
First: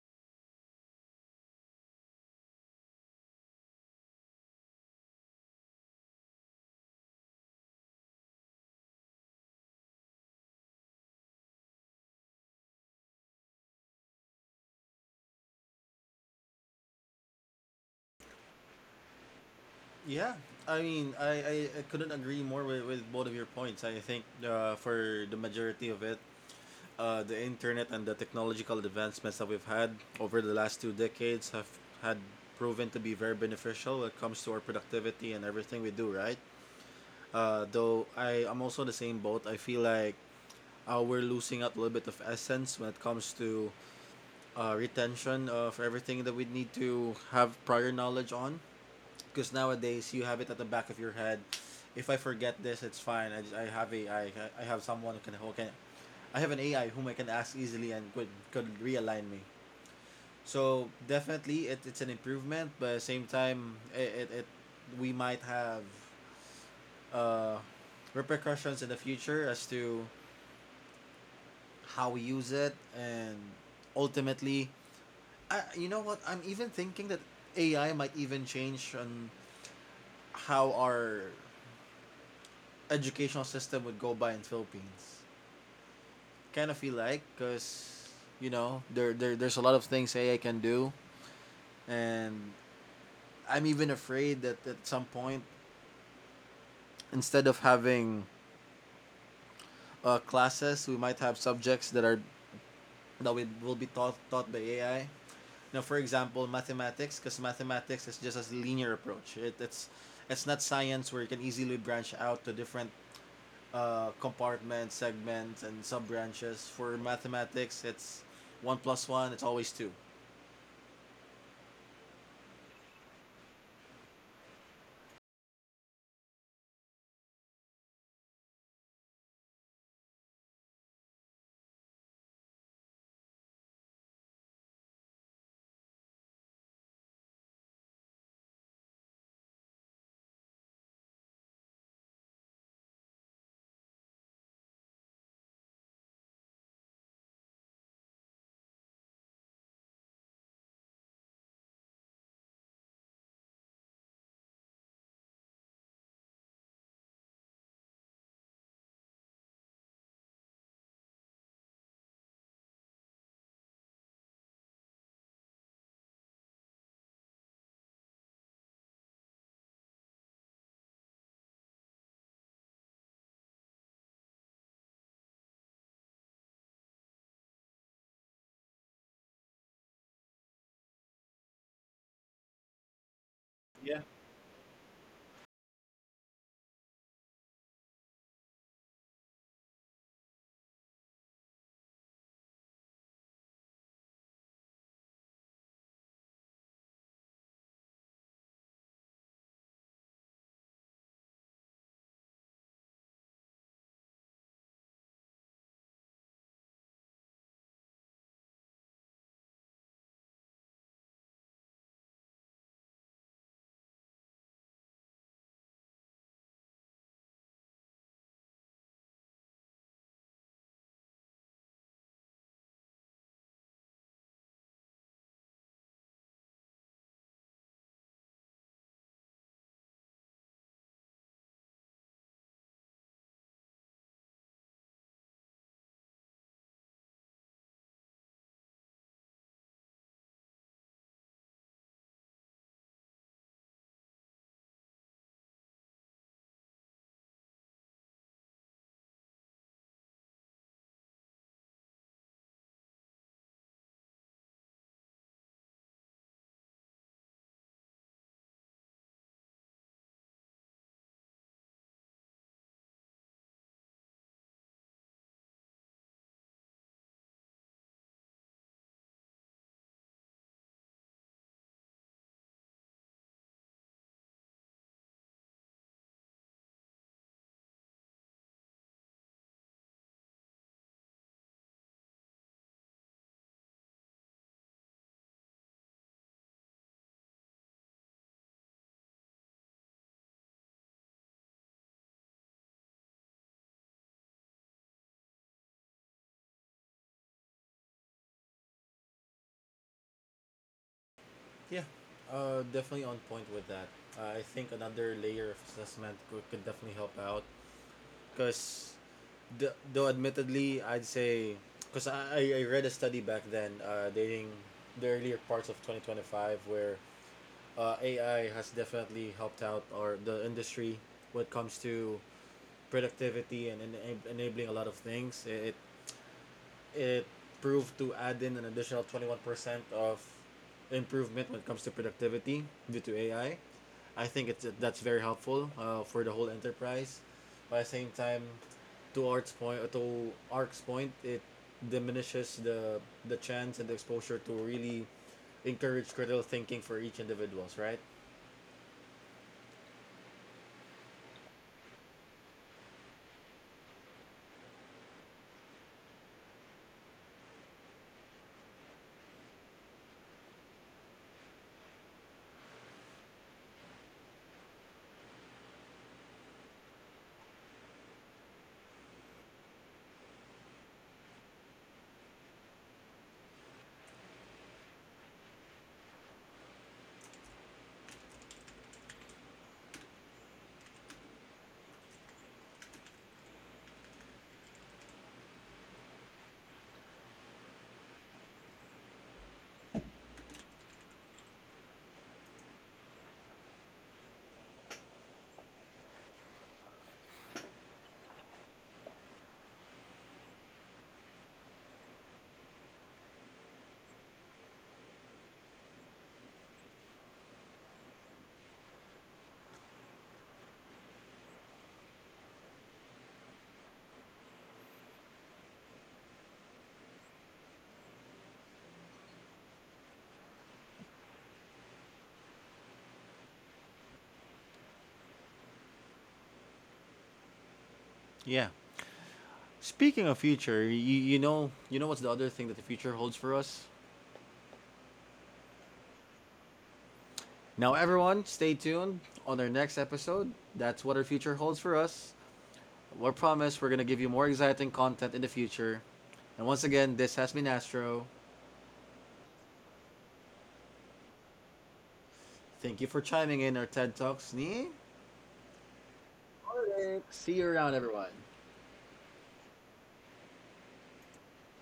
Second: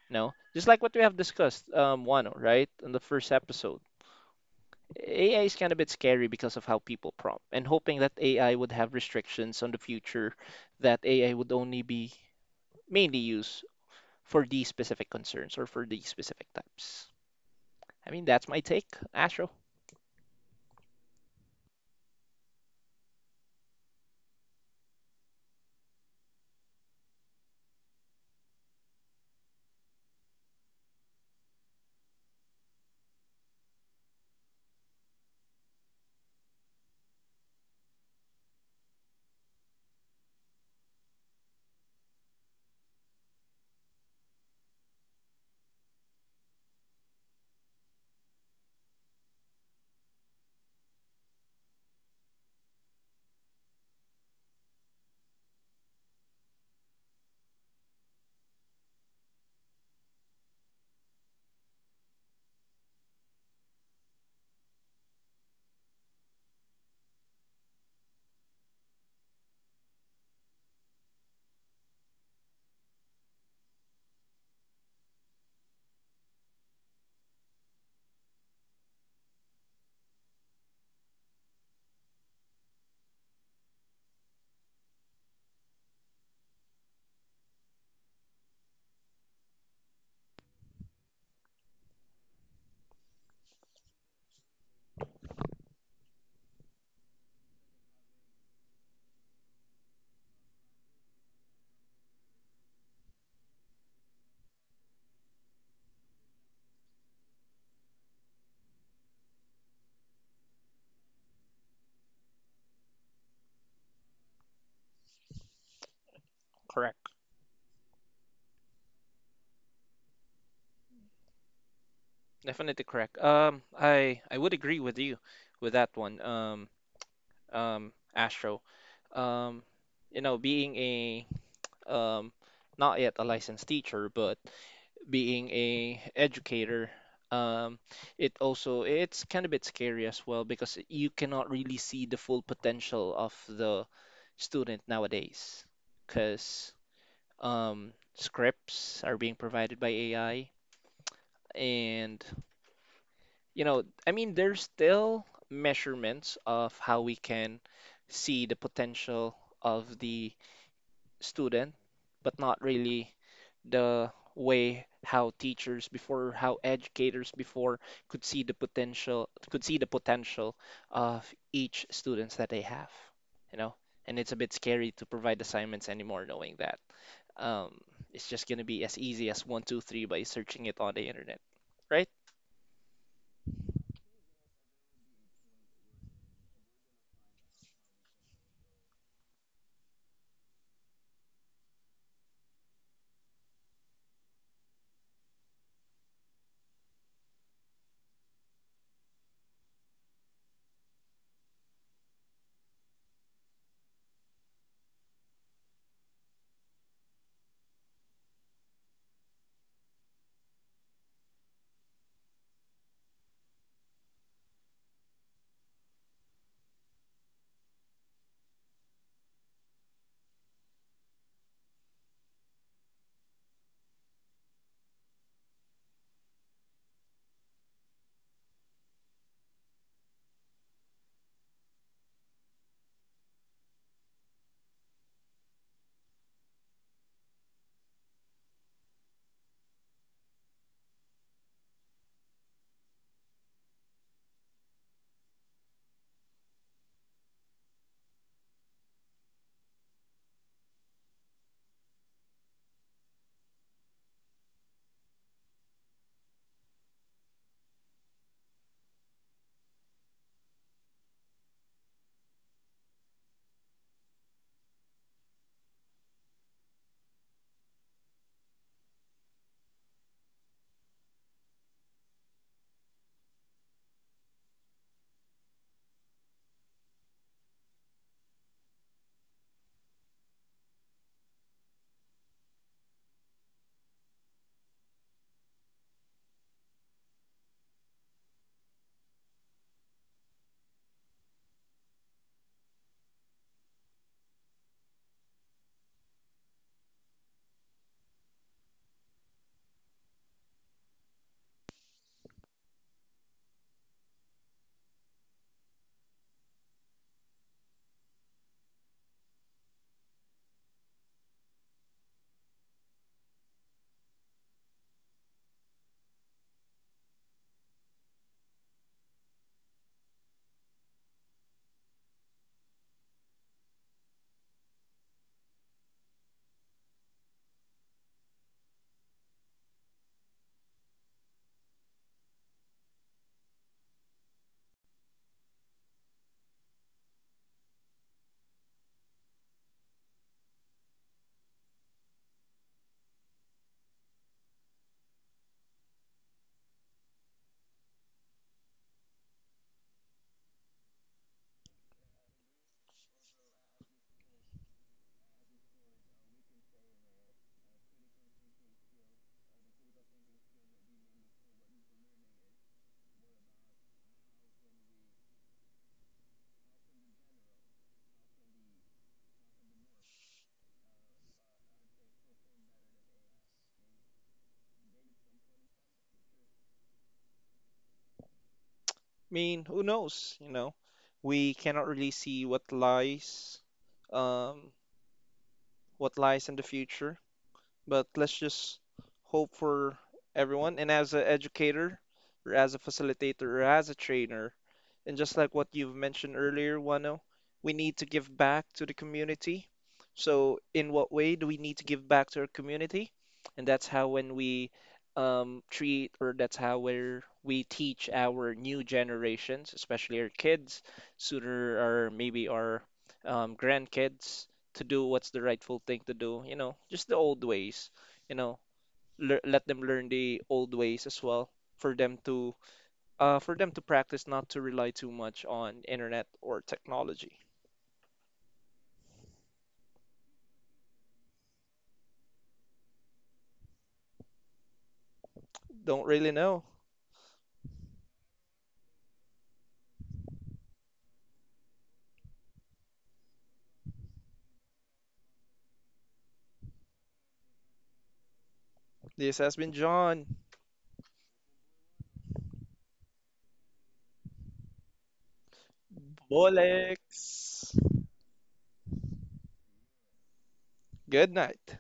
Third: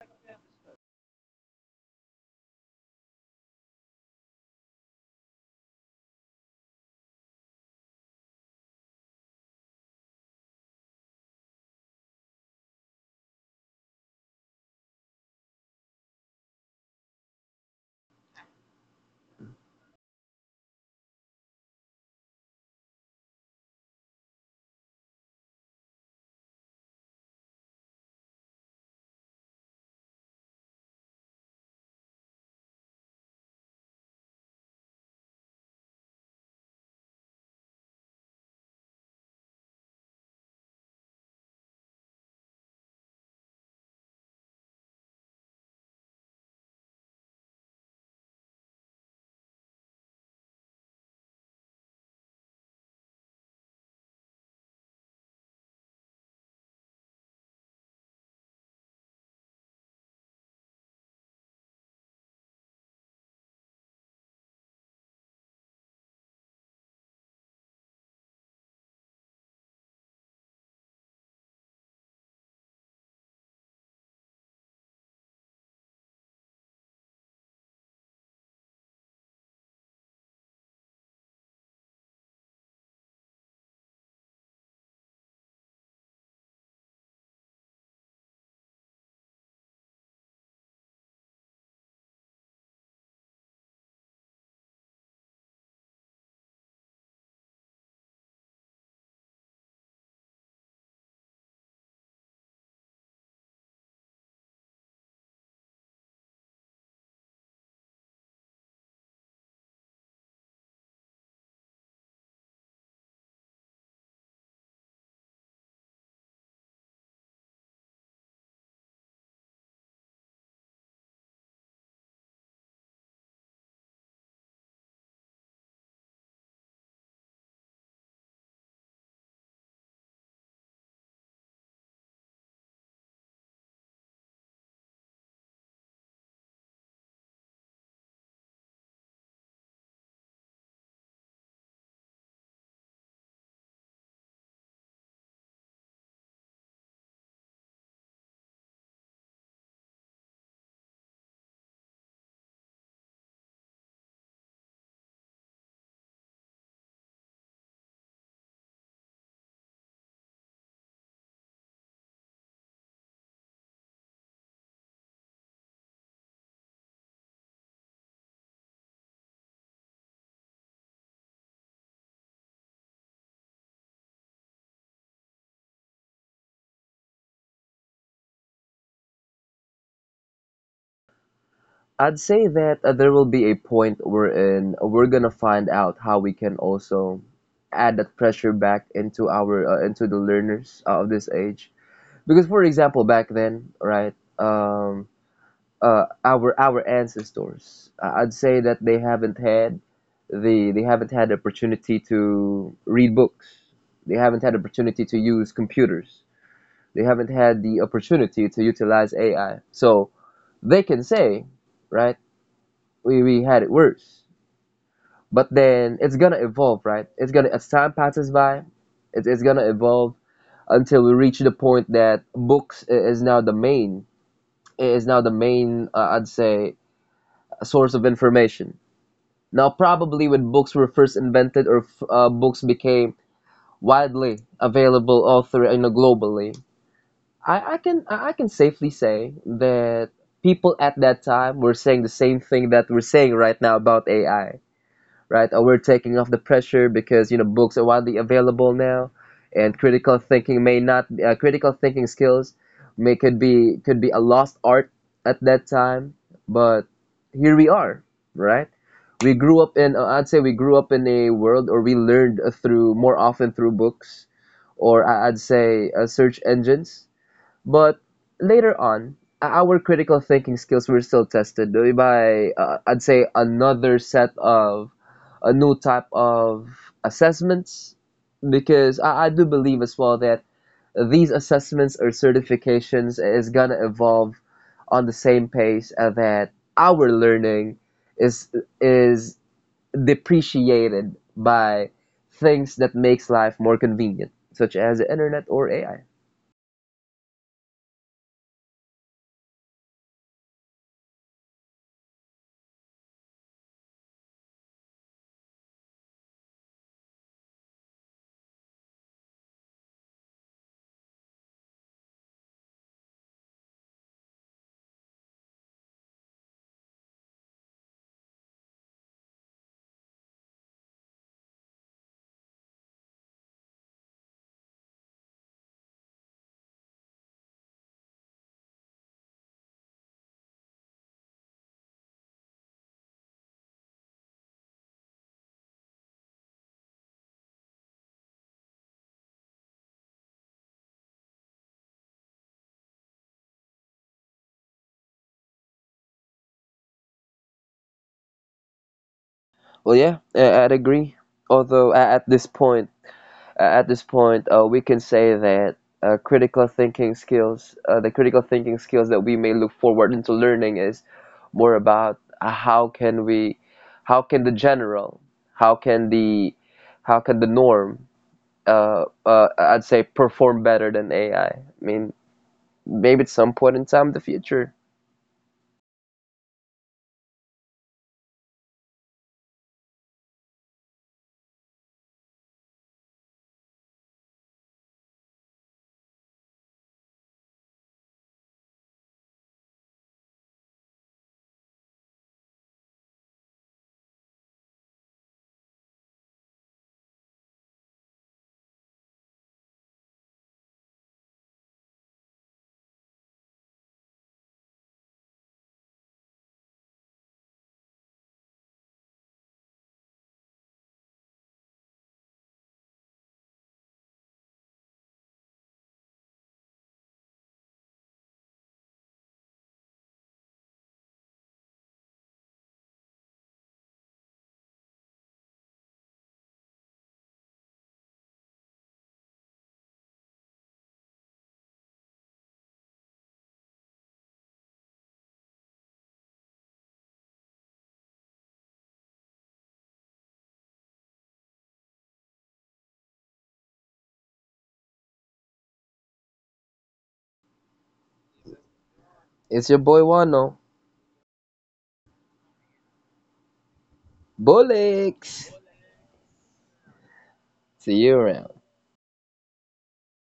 You know, just like what we have discussed, um Wano, right, in the first episode, A I is kind of a bit scary because of how people prompt, and hoping that A I would have restrictions on the future, that A I would only be mainly used for these specific concerns or for these specific types. I mean, that's my take, Astro.
Yeah, I mean, I, I, I couldn't agree more with, with both of your points. I think, uh, for the majority of it, uh, the internet and the technological advancements that we've had over the last two decades have had proven to be very beneficial when it comes to our productivity and everything we do, right? Uh, though I, I'm also in the same boat. I feel like, uh, we're losing out a little bit of essence when it comes to, uh, retention of everything that we need to have prior knowledge on, because nowadays you have it at the back of your head. If I forget this, it's fine. I, just, I have a I, I have someone who can who can, I have an A I whom I can ask easily and could could realign me. So definitely it, it's an improvement, but at the same time it, it, it we might have, uh, repercussions in the future as to how we use it. And ultimately, I, you know what, I'm even thinking that A I might even change on how our educational system would go by in Philippines. Kind of feel like, cause you know there, there there's a lot of things A I can do, and I'm even afraid that at some point, instead of having, uh, classes, we might have subjects that are, that we will be taught taught by A I. Now, for example, mathematics, because mathematics is just a linear approach. It, it's it's not science where you can easily branch out to different, uh, compartments, segments, and sub branches. For
Correct.
mathematics, it's one plus one. It's always two.
Definitely correct. Um, I I would agree with you with that one. Um, um, Astro. Um, you know, being a um, not yet a licensed teacher, but being a educator, um it also it's kind of a bit scary as well, because you cannot really see the full potential of the student nowadays, because um scripts are being provided by A I. And you know, I mean, there's still measurements of how we can see the potential of the student, but not really the way how teachers before, how educators before could see the potential, could see the potential of each students that they have, you know? And it's a bit scary to provide assignments anymore knowing that. Um, it's just gonna be as easy as one, two, three by searching it on the internet, right?
I'd say
Yeah.
that uh, there will be a point wherein we're gonna find out how we can also add that pressure back into our uh, into the learners uh, of this age. Because, for example, back then, right, um, uh, our our ancestors, uh, I'd say that they haven't had the they haven't had the opportunity to read books. They haven't had opportunity to use computers. They haven't had the opportunity to utilize A I. So they can say, right, we, we had it worse. But then it's gonna evolve, right? It's gonna— as time passes by, it's, it's gonna evolve until we reach the point that books is now the main— is now the main, uh, I'd say, source of information. Now, probably when books were first invented, or uh, books became widely available all through, you know, globally, I, I can— I can safely say that people at that time were saying the same thing that we're saying right now about A I, right? Or we're taking off the pressure because, you know, books are widely available now, and critical thinking may not— uh, critical thinking skills may— could be— could be a lost art at that time, but here we are, right? We grew up in— uh, I'd say we grew up in a world, or we learned uh, through— more often through books, or I- I'd say uh, search engines, but later on, our critical thinking skills were still tested by, uh, I'd say, another set of— a new type of assessments, because I, I do believe as well that these assessments or certifications is gonna evolve on the same pace uh, that our learning is is depreciated by things that makes life more convenient, such as the internet or A I.
Yeah. Uh, definitely on point with that. Uh, I think another layer of assessment could, could definitely help out, because, though admittedly, I'd say, because I, I read a study back then, uh, dating the earlier parts of twenty twenty-five, where, uh, A I has definitely helped out or the industry when it comes to productivity and ena- enabling a lot of things. It it proved to add in an additional twenty one percent of improvement when it comes to productivity due to A I. I I think it's, that's very helpful, uh, for the whole enterprise. But at the same time, to Art's point, to Ark's point, it diminishes the the chance and the exposure to really encourage critical thinking for each individuals, right?
Well, yeah, I- would agree. Although at this point— Uh, at this point, uh, we can say that uh, critical thinking skills, uh, the critical thinking skills that we may look forward into learning is more about uh, how can we, how can the general, how can the, how can the norm, uh, uh, I'd say, perform better than A I. I I mean, maybe at some point in time in the future.
I mean, who knows, you know? We cannot really see what lies, um, what lies in the future. But let's just hope for everyone. And as an educator, or as a facilitator, or as a trainer, and just like what you've mentioned earlier, Wano, we need to give back to the community. So, in what way do we need to give back to our community? And that's how when we um, treat, or that's how where we teach our new generations, especially our kids, sooner or maybe our um, grandkids to do what's the rightful thing to do. You know, just the old ways. You know, lear let them learn the old ways as well, for them to uh, for them to practice not to rely too much on internet or technology.
Yeah. Speaking of future, you, you know, you know what's the other thing that the future holds for us?
Don't really know.
Now, everyone, stay tuned on our next episode. That's what our future holds for us. We promise we're going to give you more exciting content in the future. And once again, this has been Astro.
This has been John
It's your boy Wano.
Thank you for chiming in our TED Talks. Ni?
Bullocks!
See you
Bolex.
around, everyone.
See you around.
Good night.